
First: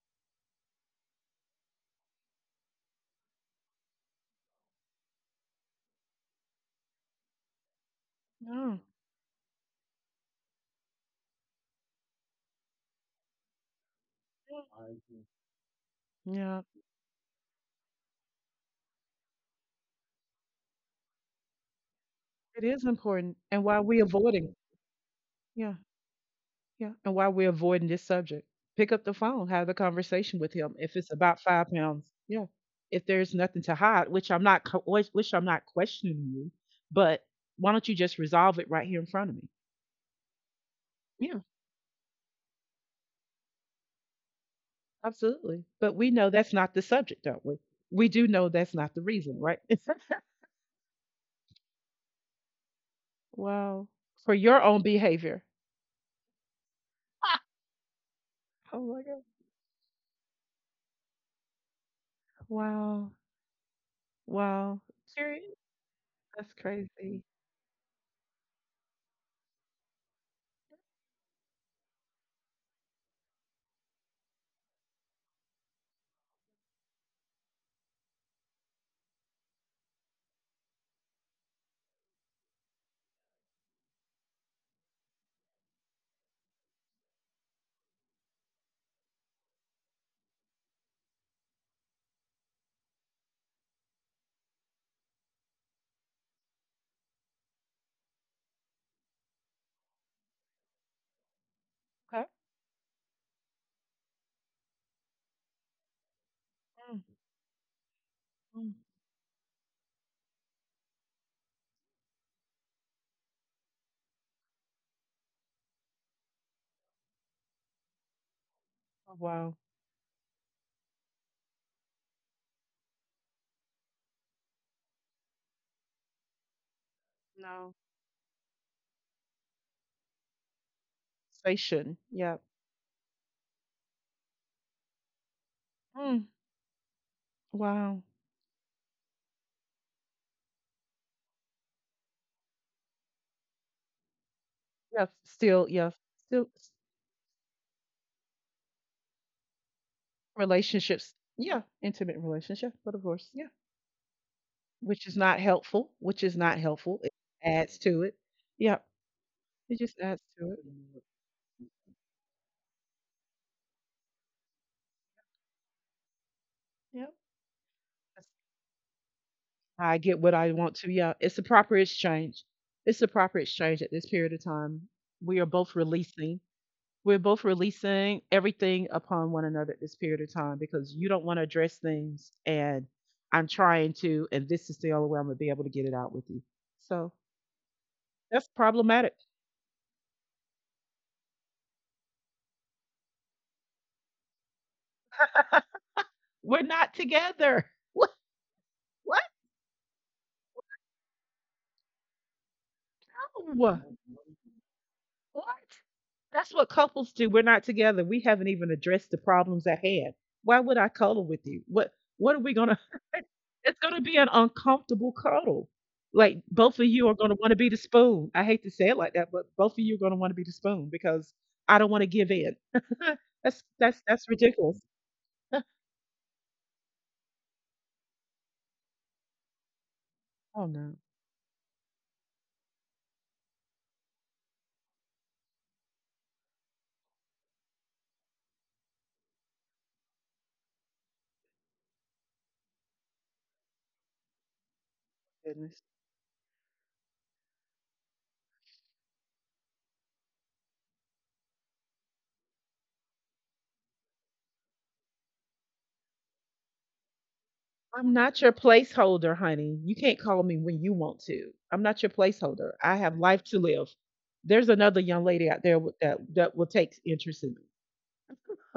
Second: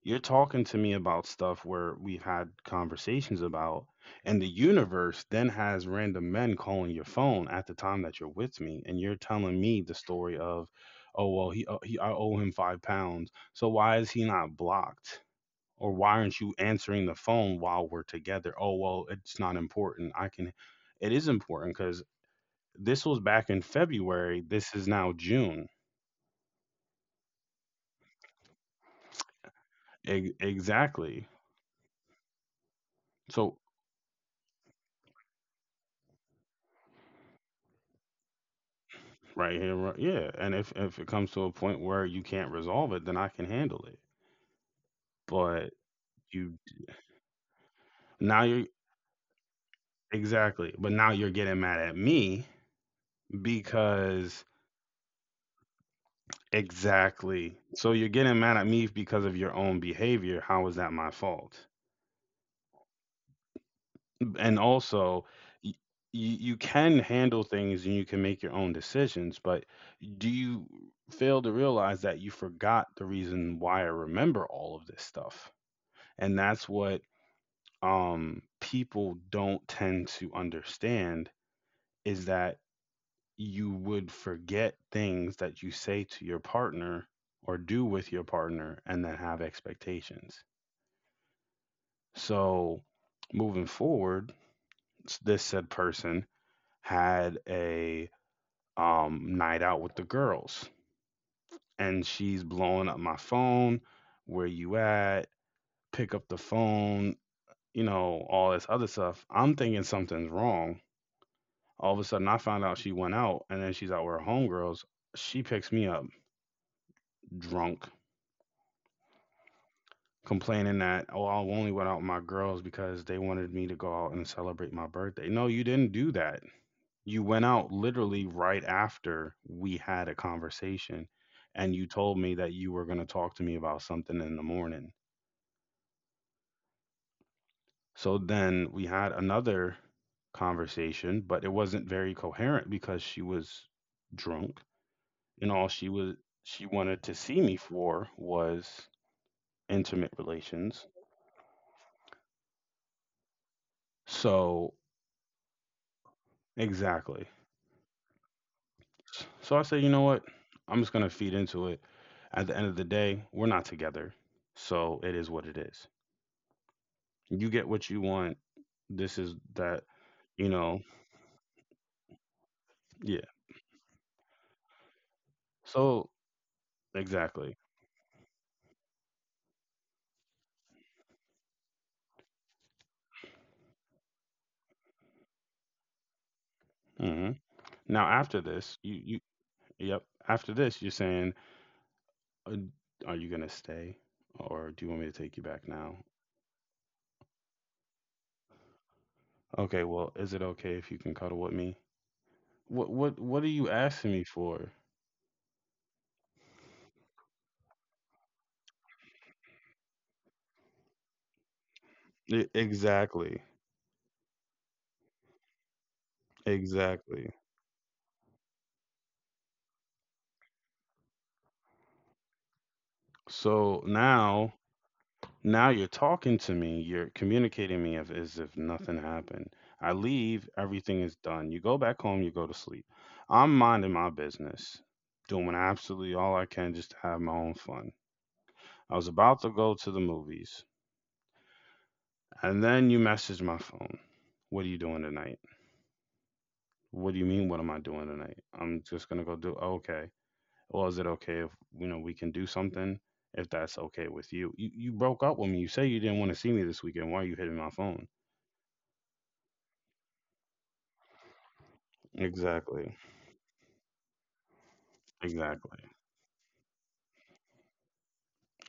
Speaker 1: you're talking to me about stuff where we've had conversations about, and the universe then has random men calling your phone at the time that you're with
Speaker 2: Yeah.
Speaker 1: me, and you're telling me the story of, oh well, he I owe him £5, so why is he not
Speaker 2: Yeah.
Speaker 1: blocked? Or why aren't you
Speaker 2: Yeah,
Speaker 1: answering the phone while we're together? Oh well, it's not important. I can, it is important because
Speaker 2: it is
Speaker 1: this was
Speaker 2: important.
Speaker 1: back in
Speaker 2: And why we
Speaker 1: February.
Speaker 2: avoiding
Speaker 1: This is now June.
Speaker 2: yeah, yeah, and why we're avoiding this subject. Pick up the phone, have the
Speaker 1: E-
Speaker 2: conversation with him if it's
Speaker 1: exactly.
Speaker 2: about £5. Yeah. If there's
Speaker 1: So
Speaker 2: nothing to hide, which I'm not questioning you, but why don't you just resolve it right here in front of me?
Speaker 1: right here, right, yeah. And if it
Speaker 2: Yeah,
Speaker 1: comes to a point where you can't resolve it, then I can handle it.
Speaker 2: absolutely.
Speaker 1: But
Speaker 2: But we know that's
Speaker 1: you—
Speaker 2: not the subject, don't we? We do
Speaker 1: now
Speaker 2: know
Speaker 1: you're—
Speaker 2: that's not the reason, right?
Speaker 1: exactly. But now you're getting mad at me
Speaker 2: Wow. For
Speaker 1: because—
Speaker 2: your own behavior.
Speaker 1: exactly. So you're getting mad at
Speaker 2: Oh
Speaker 1: me
Speaker 2: my God.
Speaker 1: because of your own behavior. How is that my fault?
Speaker 2: Wow.
Speaker 1: And
Speaker 2: Wow.
Speaker 1: also
Speaker 2: Serious?
Speaker 1: you
Speaker 2: That's
Speaker 1: you can
Speaker 2: crazy.
Speaker 1: handle things and you can make your own decisions, but do you fail to realize that you forgot the reason why I remember all of this stuff? And that's what people don't tend to understand is that you would forget things that you say to your partner or do with your partner and then have expectations. So moving forward, this said person had a night out with the girls. And
Speaker 2: Okay.
Speaker 1: she's blowing up my phone. Where you at? Pick up the
Speaker 2: Mm.
Speaker 1: phone, all this
Speaker 2: Mm.
Speaker 1: other stuff. I'm thinking something's wrong. All of a sudden, I found out she went out and then she's out with her homegirls. She picks me up drunk,
Speaker 2: Oh, wow.
Speaker 1: complaining that, oh, I only went out with my girls because they wanted me to go out and celebrate my birthday. No, you didn't do that. You went out
Speaker 2: No.
Speaker 1: literally right after we had a conversation and you
Speaker 2: Station.
Speaker 1: told me
Speaker 2: Yeah.
Speaker 1: that you were going to talk to me about something in the morning.
Speaker 2: Mm. Wow.
Speaker 1: So then we had another conversation, but it wasn't very coherent because she was drunk,
Speaker 2: Yes.
Speaker 1: and
Speaker 2: Still,
Speaker 1: all
Speaker 2: yes.
Speaker 1: she was
Speaker 2: Still
Speaker 1: she
Speaker 2: s-
Speaker 1: wanted to see me for was intimate relations.
Speaker 2: Relationships. Yeah. Intimate relationship, but of course. Yeah.
Speaker 1: So
Speaker 2: Which is not helpful. Which is not helpful. It
Speaker 1: exactly.
Speaker 2: adds to it. Yeah.
Speaker 1: So I
Speaker 2: It
Speaker 1: said, you
Speaker 2: just
Speaker 1: know
Speaker 2: adds
Speaker 1: what?
Speaker 2: to it.
Speaker 1: I'm just going to feed into it. At the end of the day, we're not together. So it is what it is.
Speaker 2: Yeah.
Speaker 1: You get what you
Speaker 2: That's
Speaker 1: want. This is that,
Speaker 2: how I get what I
Speaker 1: you
Speaker 2: want
Speaker 1: know.
Speaker 2: to. Yeah. It's a proper exchange. It's a
Speaker 1: Yeah.
Speaker 2: proper exchange at this period of time. We are both
Speaker 1: So
Speaker 2: releasing. We're both
Speaker 1: exactly.
Speaker 2: releasing everything upon one another at this period of time because you don't want to address things and I'm trying to, and this is the only way I'm going to be able to get it out with you. So
Speaker 1: Hmm. Now after
Speaker 2: that's
Speaker 1: this, you—
Speaker 2: problematic.
Speaker 1: you— yep. After this, you're saying, uh, are you gonna stay, or do you want me to take you back now?
Speaker 2: We're not together. What?
Speaker 1: Okay. Well, is it okay if you can cuddle with me? What are you
Speaker 2: What?
Speaker 1: asking me
Speaker 2: No.
Speaker 1: for?
Speaker 2: What? That's what couples do. We're not together. We haven't even addressed the problems at hand. Why would I cuddle with you? What are
Speaker 1: E-
Speaker 2: we gonna
Speaker 1: Exactly.
Speaker 2: it's gonna be an uncomfortable cuddle. Like both of you are
Speaker 1: Exactly.
Speaker 2: gonna want to be the spoon. I hate to say it like that, but both of you are gonna want to be the spoon because I don't want to give in. that's
Speaker 1: So
Speaker 2: that's that's
Speaker 1: now,
Speaker 2: ridiculous.
Speaker 1: now you're talking to me, you're communicating me as if nothing happened. I leave,
Speaker 2: Oh no,
Speaker 1: everything is done. You go back home, you go to sleep. I'm minding my business, doing absolutely all I can just to have my own fun. I was about to go to the movies, and then you message my phone. What are you doing tonight?
Speaker 2: goodness.
Speaker 1: What do you mean, what am I doing tonight? I'm just gonna go do okay. Well, is it okay if you know we can do something if that's okay with you? You broke up with me. You say you didn't want to see me this weekend. Why are you hitting my phone?
Speaker 2: I'm not your placeholder, honey. You can't call me when you want to. I'm not your placeholder. I
Speaker 1: Exactly.
Speaker 2: have life to live. There's another young lady out there
Speaker 1: Exactly.
Speaker 2: that will take interest in me.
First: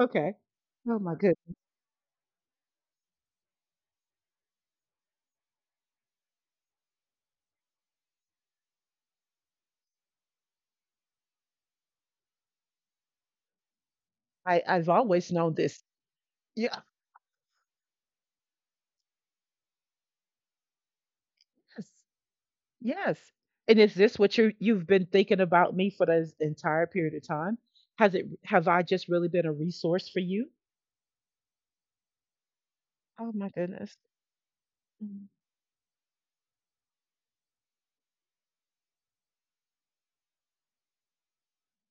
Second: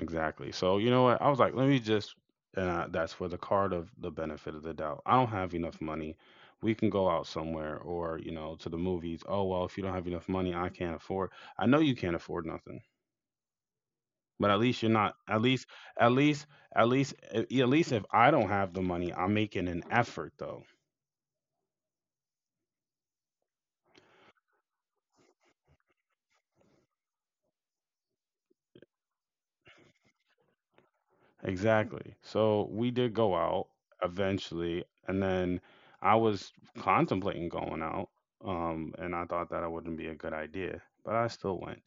Speaker 2: Okay.
Speaker 1: So you
Speaker 2: Oh
Speaker 1: know
Speaker 2: my
Speaker 1: what? I was
Speaker 2: goodness.
Speaker 1: like, let me just, and I, that's for the card of the benefit of the doubt. I don't have enough money. We can go out somewhere or, to the movies. Oh, well, if you don't have enough money, I can't afford. I know you can't afford nothing, but at
Speaker 2: I,
Speaker 1: least
Speaker 2: I've
Speaker 1: you're not,
Speaker 2: always
Speaker 1: at
Speaker 2: known
Speaker 1: least,
Speaker 2: this.
Speaker 1: at least,
Speaker 2: Yeah.
Speaker 1: at least, at least if I don't have the money, I'm making an effort though.
Speaker 2: Yes. Yes. And is this what you've been thinking about me for this entire period of time? Has it have I just really been a resource for you?
Speaker 1: Exactly. So we did
Speaker 2: Oh
Speaker 1: go
Speaker 2: my
Speaker 1: out
Speaker 2: goodness.
Speaker 1: eventually, and
Speaker 2: Mm.
Speaker 1: then I was contemplating going out, and I thought that it wouldn't be a good idea, but I still went.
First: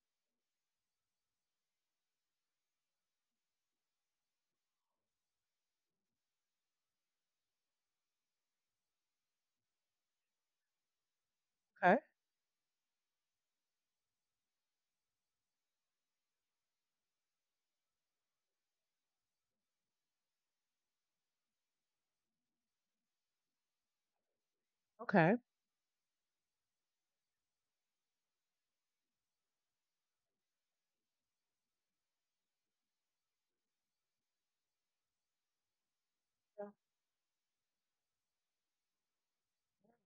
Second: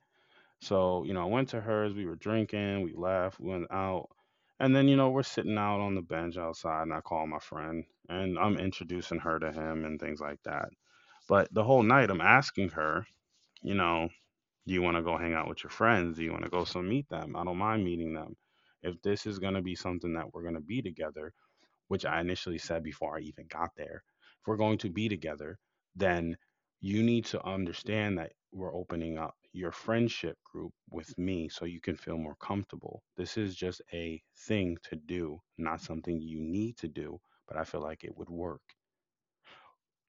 Speaker 1: So, I went to hers, we were drinking, we left, we went out, and then, we're sitting out on the bench outside, and I call my friend, and I'm introducing her to him and things like that. But the whole
Speaker 2: Okay.
Speaker 1: night, I'm asking her, you know, do you want to go hang out with your friends? Do you want to go so meet them? I don't mind meeting them. If this is going to be something that we're going to be together, which I initially said before I even got there, if we're going to be
Speaker 2: Okay.
Speaker 1: together, then you need to understand that we're opening up your friendship group with me so you can feel more comfortable. This is just a thing to do, not something you need to do, but I feel like it would work.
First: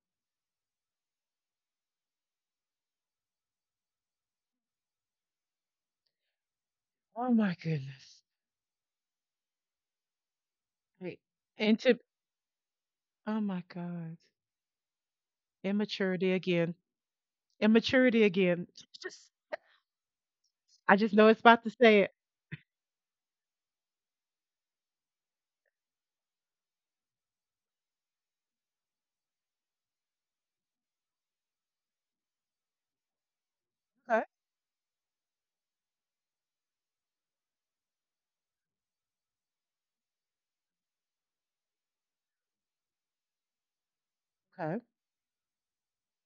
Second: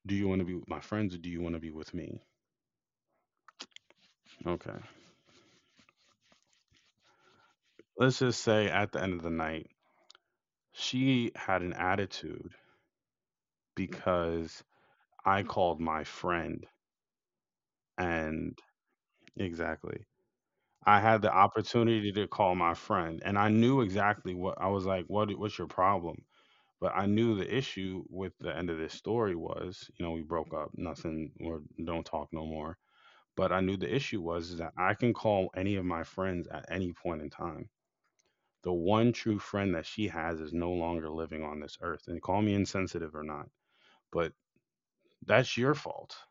Speaker 1: Do you want to be with my friends or do you want to be with me? Okay.
Speaker 2: Oh my
Speaker 1: Let's
Speaker 2: goodness.
Speaker 1: just say at the end of the night,
Speaker 2: Wait.
Speaker 1: she had an
Speaker 2: And to
Speaker 1: attitude
Speaker 2: Oh my God.
Speaker 1: because I called my
Speaker 2: Immaturity
Speaker 1: friend
Speaker 2: again. Immaturity
Speaker 1: and—
Speaker 2: again. Just
Speaker 1: exactly.
Speaker 2: I
Speaker 1: I
Speaker 2: just
Speaker 1: had
Speaker 2: know
Speaker 1: the
Speaker 2: it's about to say
Speaker 1: opportunity
Speaker 2: it.
Speaker 1: to call my friend and I knew exactly what I was like, what's your problem? But I knew the issue with the end of this story was, we broke up, nothing or don't talk no more. But I knew the issue
Speaker 2: Okay.
Speaker 1: was is that I can call any of my friends at any point in time. The one true friend that she has is no longer living on this earth. And call me insensitive or not, but
Speaker 2: Okay.
Speaker 1: that's your fault.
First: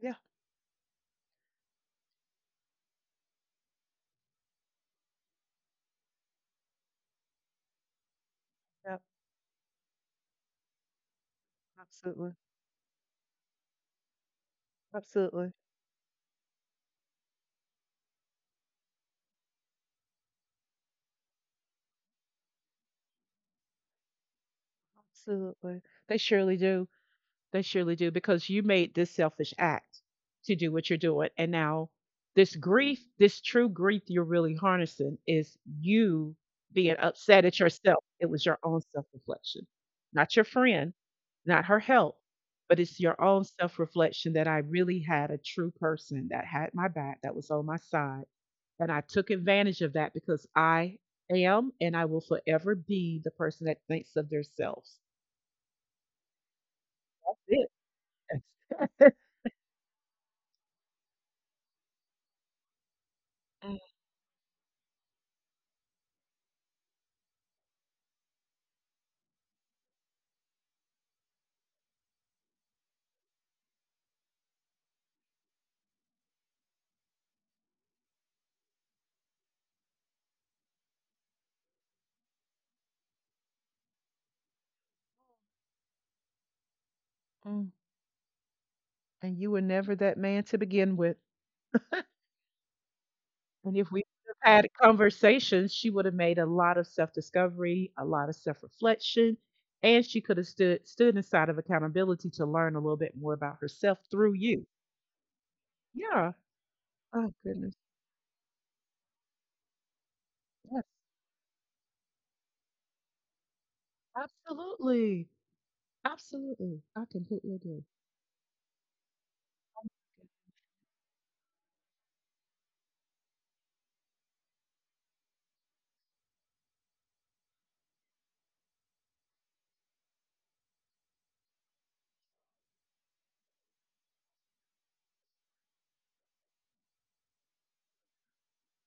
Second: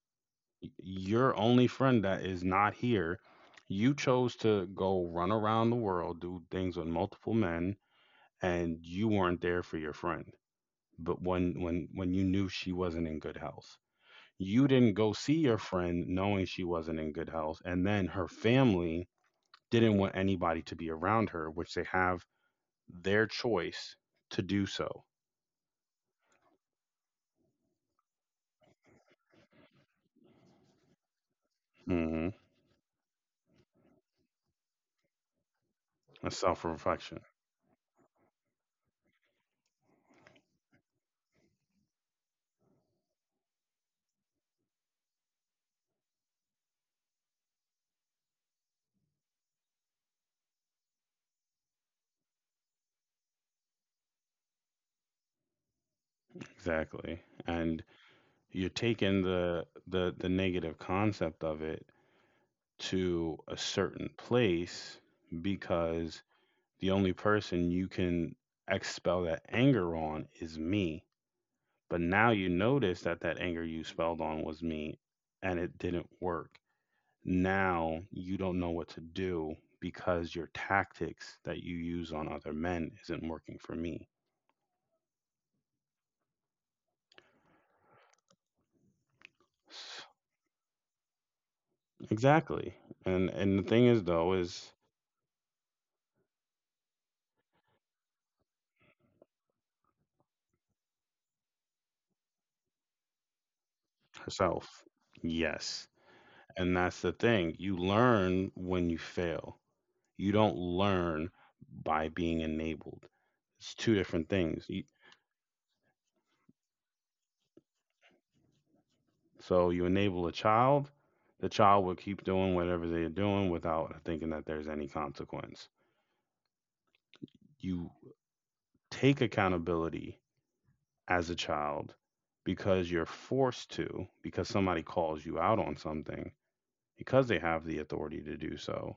Speaker 2: Yeah.
Speaker 1: Your only friend that is not here. You chose to go run around the world, do things with multiple men, and
Speaker 2: Yeah.
Speaker 1: you weren't there for your friend. But when you
Speaker 2: Absolutely.
Speaker 1: knew she wasn't in good health, you didn't go see
Speaker 2: Absolutely.
Speaker 1: your friend knowing she wasn't in good health, and then her family didn't want anybody to be around her, which they have their choice to do so.
Speaker 2: Absolutely. They surely do. They surely do because you made this selfish act to do what you're doing. And now
Speaker 1: Hmm.
Speaker 2: this grief, this true grief you're really harnessing is
Speaker 1: A
Speaker 2: you
Speaker 1: self
Speaker 2: being
Speaker 1: reflection,
Speaker 2: upset at yourself. It was your own self reflection, not your friend, not her help, but it's your own self reflection that I really had a true person that had my back, that was on my side. And I took advantage of that because I am and I will forever be the person that thinks of themselves.
Speaker 1: exactly, and you're
Speaker 2: That's it.
Speaker 1: taking the negative concept of it to a certain place because the only person you can expel that anger on is me, but now you notice that that anger you spelled on was me and it didn't work. Now you don't know what to do because your tactics that you use on other men isn't working for me.
Speaker 2: And you were never that man to begin with.
Speaker 1: Exactly. And the
Speaker 2: And
Speaker 1: thing
Speaker 2: if
Speaker 1: is
Speaker 2: we
Speaker 1: though
Speaker 2: have
Speaker 1: is
Speaker 2: had conversations, she would have made a lot of self-discovery, a lot of self-reflection, and she could have stood inside of accountability to learn a little bit more about herself through you.
Speaker 1: herself, yes.
Speaker 2: Yeah.
Speaker 1: And that's the
Speaker 2: Oh
Speaker 1: thing.
Speaker 2: goodness.
Speaker 1: You learn when you fail. You don't
Speaker 2: Yes.
Speaker 1: learn by being enabled. It's two different things. You,
Speaker 2: Absolutely. Absolutely. I completely agree.
Speaker 1: so you enable a child, the child will keep doing whatever they're doing without thinking that there's any consequence. You take accountability as a child because you're forced to, because somebody calls you out on something, because they have the authority to do so.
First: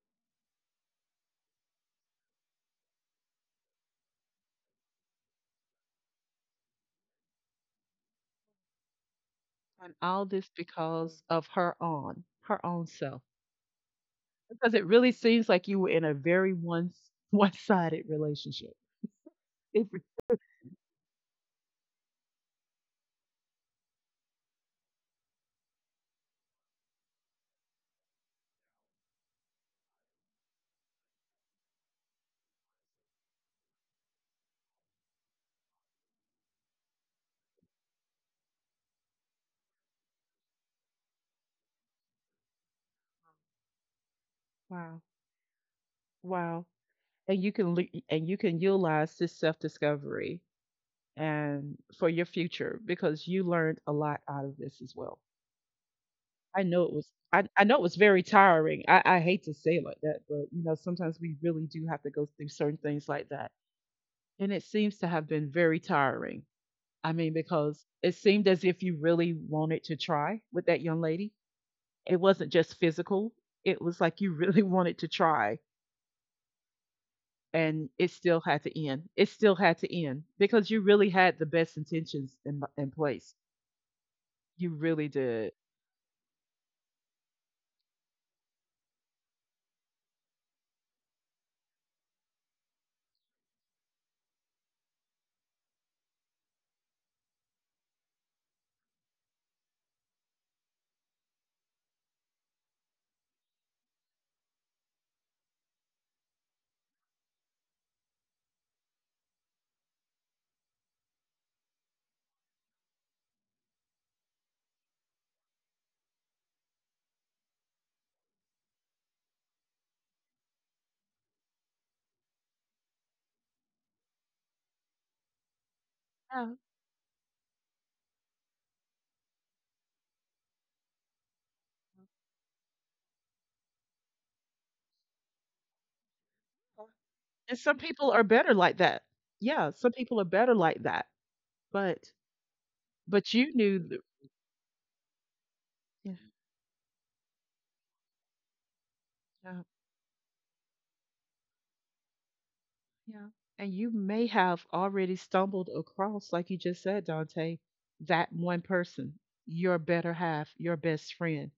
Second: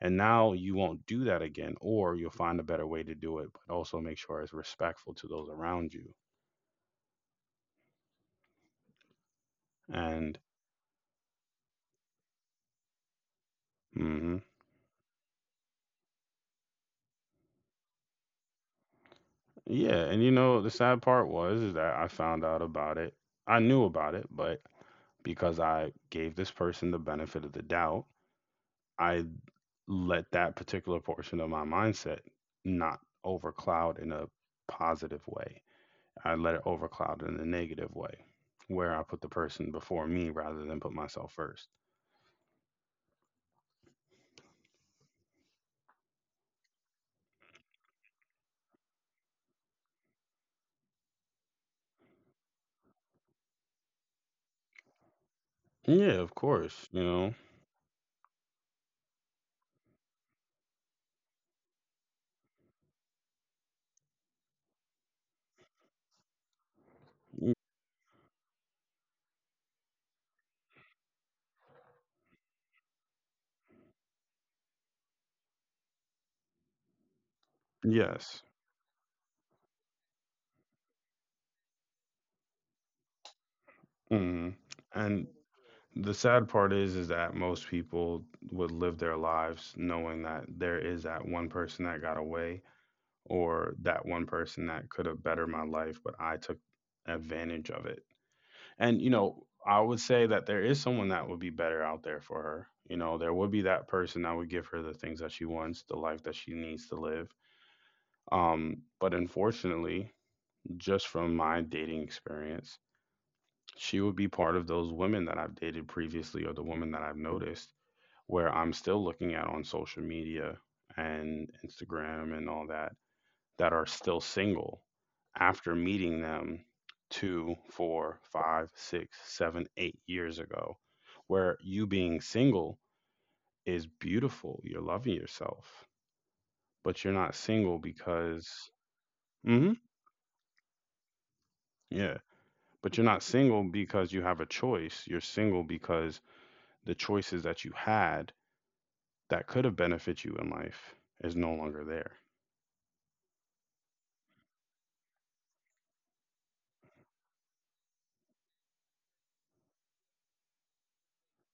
Speaker 1: And now you won't do that again, or you'll find a better way to do it, but also make sure it's respectful to those around you.
Speaker 2: And all
Speaker 1: And
Speaker 2: this because of her own self.
Speaker 1: hmm
Speaker 2: Because it really seems like you were in a very one sided relationship. It, re-
Speaker 1: yeah, and the sad part was is that I found out about it. I knew about it, but because I gave this person the benefit of the doubt, I let that particular portion of my mindset not overcloud in a positive way. I let it overcloud in a negative way, where I put the person before me rather than put myself first.
Speaker 2: Wow. Wow. And you can utilize this self-discovery and for your future because you learned a lot out of this as well.
Speaker 1: Yeah, of
Speaker 2: i know it
Speaker 1: course,
Speaker 2: was
Speaker 1: you
Speaker 2: i,
Speaker 1: know.
Speaker 2: I know it was very tiring. I hate to say it like that, but sometimes we really do have to go through certain things like that, and it seems to have been very tiring. I mean,
Speaker 1: Mm,
Speaker 2: because it seemed as if you really wanted to try with that young lady. It wasn't just physical. It was like you really wanted to try, and it still
Speaker 1: yes.
Speaker 2: had to end. It still had to end because you really had the best intentions in place.
Speaker 1: Mhm.
Speaker 2: You really
Speaker 1: And
Speaker 2: did.
Speaker 1: the sad part is that most people would live their lives knowing that there is that one person that got away or that one person that could have bettered my life, but I took advantage of it. And I would say that there is someone that would be better out there for her. There would be that person that would give her the things that she wants, the life that she needs to live. But unfortunately, just from my dating experience, she would be part of those women that I've dated previously or the women that I've noticed where I'm still looking at on social media and Instagram and all that that are still single after meeting
Speaker 2: Yeah.
Speaker 1: them 2, 4, 5, 6, 7, 8 years ago, where you being single is beautiful. You're loving yourself, but you're not
Speaker 2: And some
Speaker 1: single
Speaker 2: people are better
Speaker 1: because,
Speaker 2: like that. Yeah,
Speaker 1: hmm
Speaker 2: some people are better like that. But
Speaker 1: yeah, but you're not
Speaker 2: but
Speaker 1: single because you have a choice. You're single
Speaker 2: yeah,
Speaker 1: because the choices that you had that
Speaker 2: yeah,
Speaker 1: could have benefit you in life is no longer there.
Speaker 2: yeah. And you may have already stumbled across, like you just said, Dante, that one person, your better half, your best friend.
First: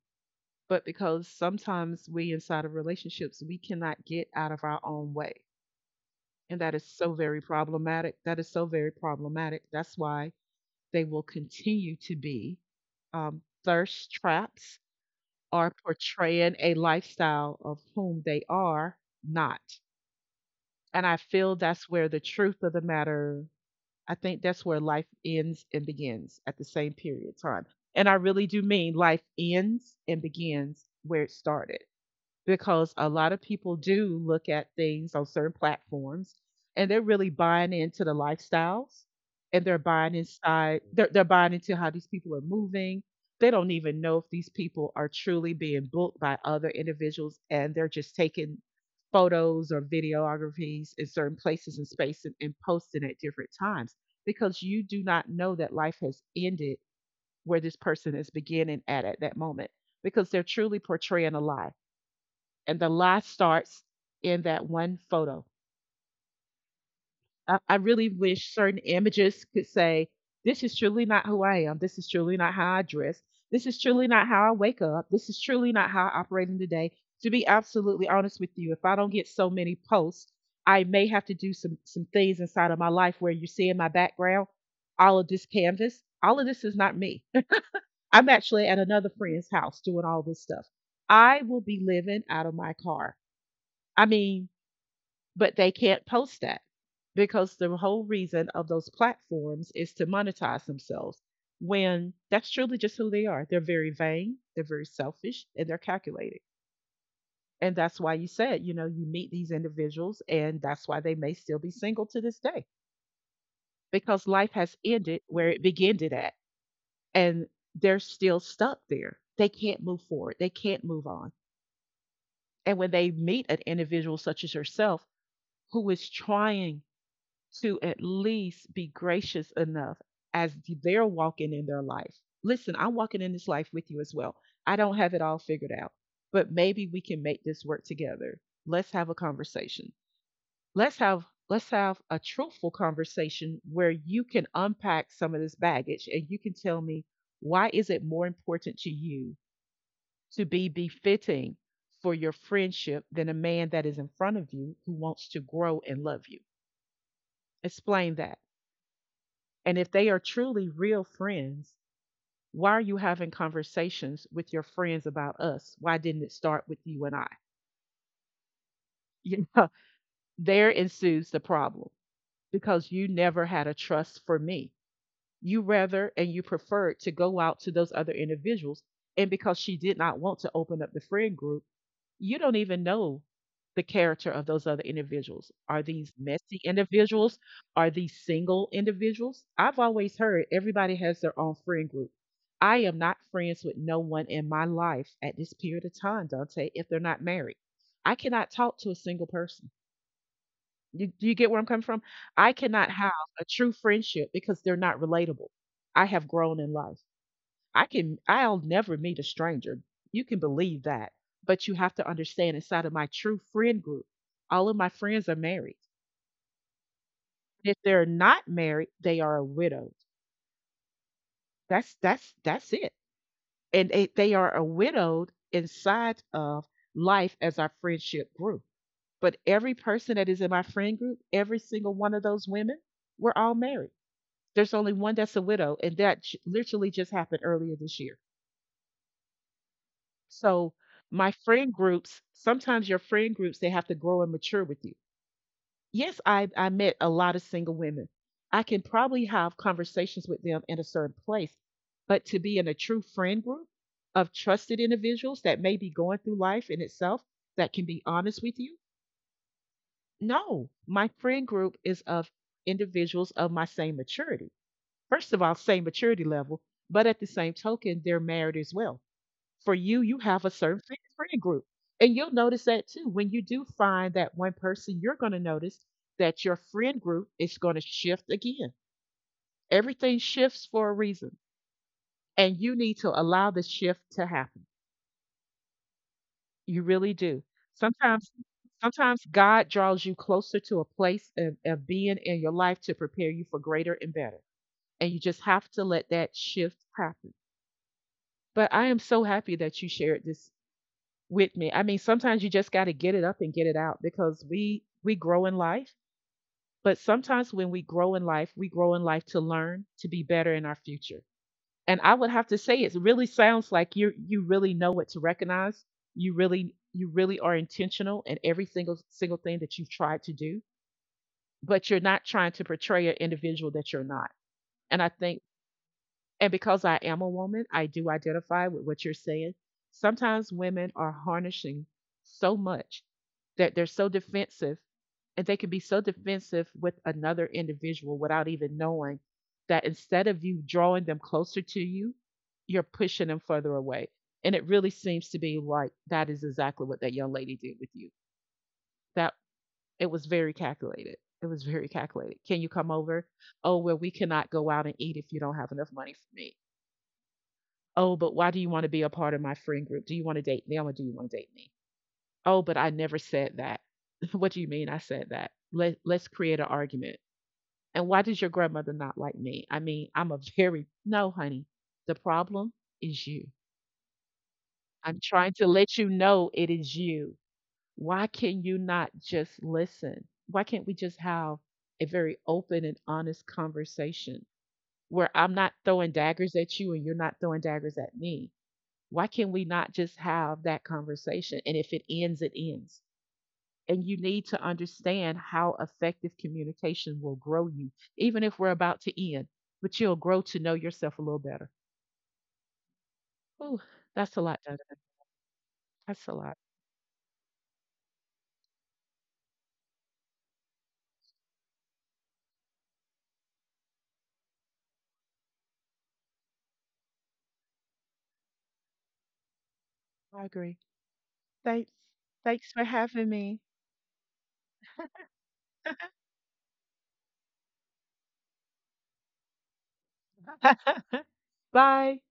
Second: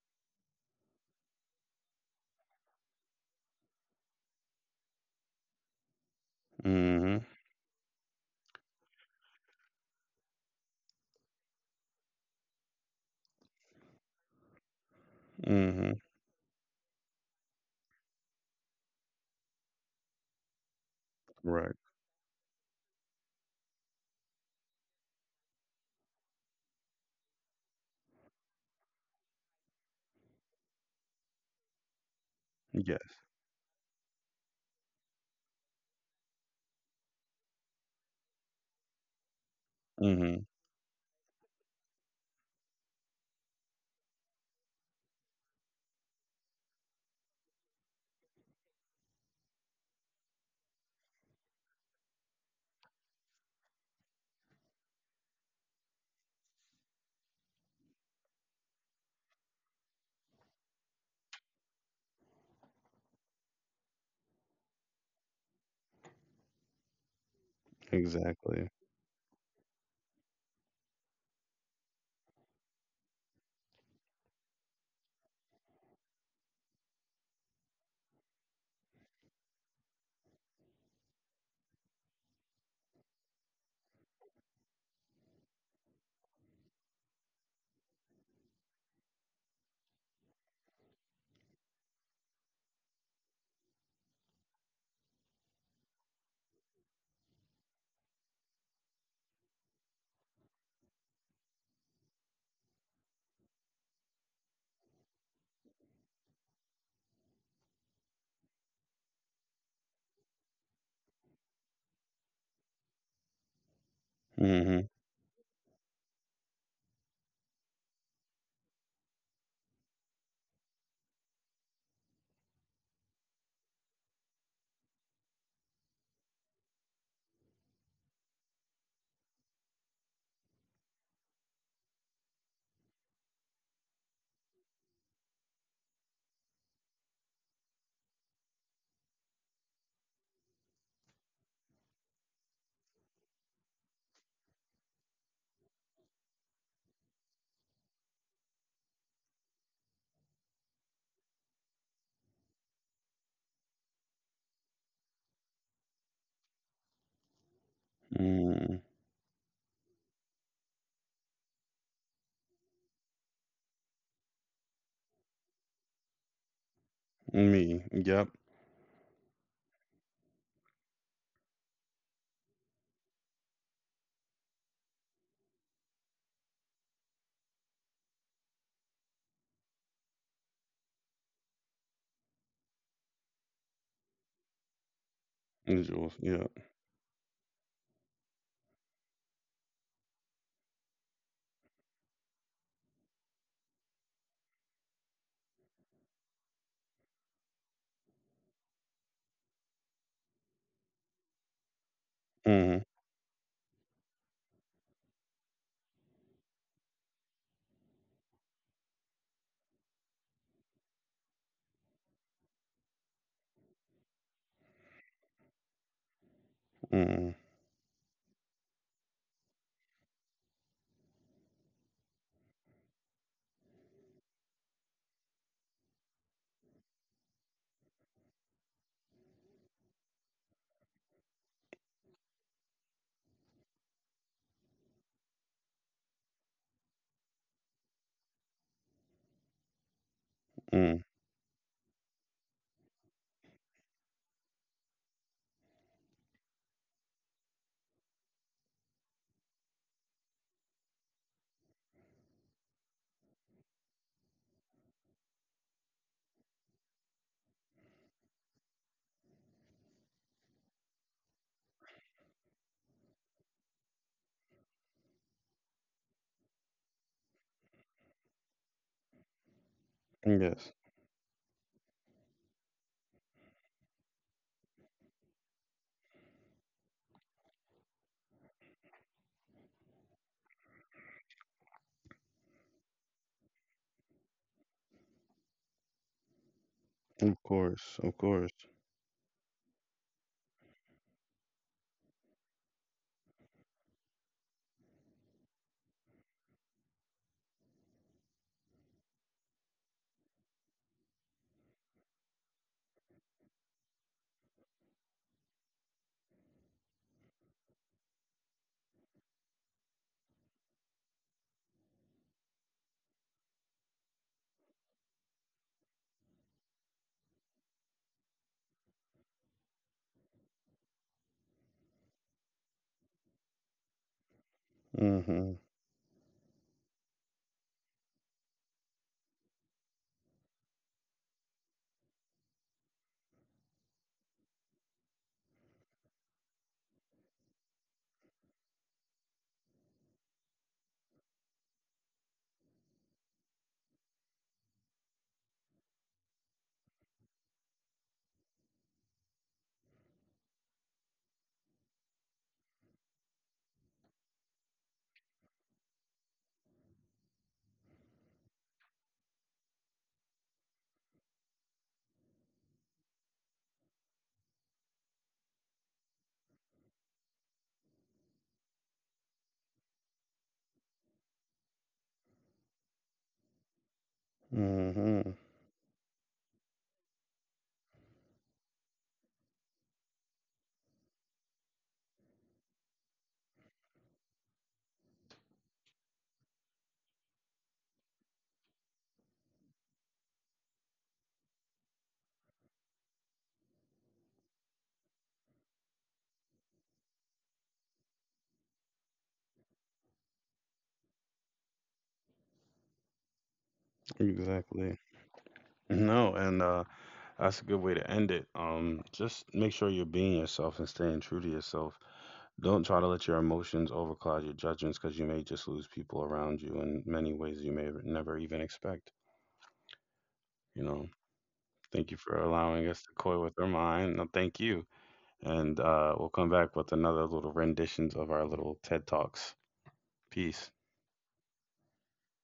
Speaker 2: But because sometimes we inside of relationships, we cannot get out of our own way. And that is so
Speaker 1: Mhm.
Speaker 2: very problematic. That is so very problematic. That's why they will continue to be thirst traps or
Speaker 1: Mhm.
Speaker 2: portraying a lifestyle of whom they are not. And I feel
Speaker 1: Right.
Speaker 2: that's where the truth of the matter, I think that's where life ends and begins at the same period of time. And I really do mean life ends and begins where it started, because a
Speaker 1: Yes.
Speaker 2: lot of people do look at things on certain platforms and they're really buying into the lifestyles, and they're buying
Speaker 1: Mhm.
Speaker 2: they're buying into how these people are moving. They don't even know if these people are truly being booked by other individuals, and they're just taking photos or videographies in certain places and space, and posting at different times, because you do not know that life has ended where this person is beginning at that moment, because they're truly portraying a lie, and the lie starts in that one photo. I really wish
Speaker 1: Exactly.
Speaker 2: certain images could say, this is truly not who I am. This is truly not how I dress. This is truly not how I wake up. This is truly not how I operate in the day. To be absolutely honest with you, if I don't get so many posts, I may have to do some things inside of my life where you're seeing my background, all of this canvas. All of this is not me. I'm actually at another friend's house doing all this stuff. I will be living out of my car. I mean, but they can't post that because the whole reason of those platforms is to monetize themselves when that's truly just who they are. They're very vain, they're very selfish, and they're calculated. And that's why you said, you meet these individuals, and that's why they may still be single to this day, because life has
Speaker 1: Mhm.
Speaker 2: ended where it began it at, and they're still stuck there. They can't move forward, they can't move on. And when they meet an individual such as yourself, who is trying to at least be gracious enough as they're walking in their life. Listen, I'm walking in this life with you as well. I don't have it all figured out, but maybe we can make this work together. Let's have a conversation. Let's have let's have a truthful conversation where you can unpack some of this baggage, and you can tell me, why is it more important to you to be befitting for your friendship than a man that is in front of you who wants to grow and love you? Explain that.
Speaker 1: Mhm.
Speaker 2: And if they are truly real friends, why are you having conversations with your friends about us? Why didn't it start with you and I?
Speaker 1: Me. Yep.
Speaker 2: You know, there ensues the problem, because you never had a trust for me. You rather and you preferred to go out to those other individuals. And because she did not want to open up the friend group, you don't even know the character of those other individuals.
Speaker 1: And
Speaker 2: Are
Speaker 1: Jules.
Speaker 2: these
Speaker 1: Yep.
Speaker 2: messy individuals? Are these single individuals? I've always heard everybody has their own friend group. I am not friends with no one in my life at this period of time, Dante, if they're not married. I cannot talk to a single person. Do you get where I'm coming from? I
Speaker 1: Mhm.
Speaker 2: cannot have a true friendship because they're not relatable. I have grown in life. I'll never meet a stranger. You can believe that. But you have to understand, inside of my true friend group, all of my friends are married.
Speaker 1: Mhm.
Speaker 2: If they're not married, they are widowed. That's it. And they are a widowed inside of life as our friendship grew. But every person that is in my friend group, every single one of those women, we're all married. There's only one that's a widow, and literally just happened earlier this year. So
Speaker 1: Mm.
Speaker 2: my friend groups, sometimes your friend groups, they have to grow and mature with you. Yes, I met a lot of single women. I can probably have conversations with them in a certain place, but to be in a true friend group of trusted individuals that may be going through life in itself that can be honest with you, no, my friend group is of individuals of my same maturity. First of all, same maturity level, but at the same token, they're married as well. For you have a
Speaker 1: Yes.
Speaker 2: certain friend group. And you'll notice that too. When you do find that one person, you're going to notice that your friend group is going to shift again. Everything shifts for a reason, and you need to allow the shift to happen. You really
Speaker 1: Of
Speaker 2: do.
Speaker 1: course. Of
Speaker 2: Sometimes,
Speaker 1: course.
Speaker 2: sometimes, God draws you closer to a place of being in your life to prepare you for greater and better. And you just have to let that shift happen. But I am so happy that you shared this with me. I mean, sometimes you just got to get it up and get it out because we grow in life, but sometimes when we grow in life, we grow in life to learn to be better in our future. And I would have to say, it really sounds like you really know what to recognize. You really are intentional in every single thing that you've tried to do, but you're not trying to portray an individual that you're not. And I think
Speaker 1: Mhm.
Speaker 2: and because I am a woman, I do identify with what you're saying. Sometimes women are harnessing so much that they're so defensive, and they can be so defensive with another individual without even knowing that instead of you drawing them closer to you, you're pushing them further away. And it really seems to be like that is exactly what that young lady did with you. That it was very calculated. It was very calculated. Can you come over? Oh, well, we cannot go out and eat if you don't have enough money for me. Oh, but why do you want to be a part of my friend group? Do you want to date me? Or do you want to date me? Oh, but I never said that. What do you mean I said that? Let's create an argument. And why does your grandmother not like me? I mean, I'm a very, no, honey, the problem is you. I'm
Speaker 1: Mhm.
Speaker 2: trying to let you know it is you. Why can you not just listen? Why can't we just have a very open and honest conversation where I'm not throwing daggers at you and you're not throwing daggers at me? Why can we not just have that conversation? And if it ends, it ends. And you need to understand how effective communication will grow you, even if we're about to end, but you'll grow to know yourself a little better. Oh, that's a lot, Donovan.
Speaker 1: Exactly.
Speaker 2: That's
Speaker 1: No,
Speaker 2: a lot.
Speaker 1: and that's a good way to end it. Just make sure you're being yourself and staying true to yourself. Don't try to let your emotions overcloud your judgments because you may just lose people around you in many ways you may never even expect.
Speaker 2: I
Speaker 1: You
Speaker 2: agree.
Speaker 1: know,
Speaker 2: Thanks.
Speaker 1: thank you for
Speaker 2: Thanks
Speaker 1: allowing
Speaker 2: for
Speaker 1: us to
Speaker 2: having
Speaker 1: coy with our
Speaker 2: me.
Speaker 1: mind. No, thank you. And we'll come back with another little renditions of our little TED Talks. Peace.
Speaker 2: Bye.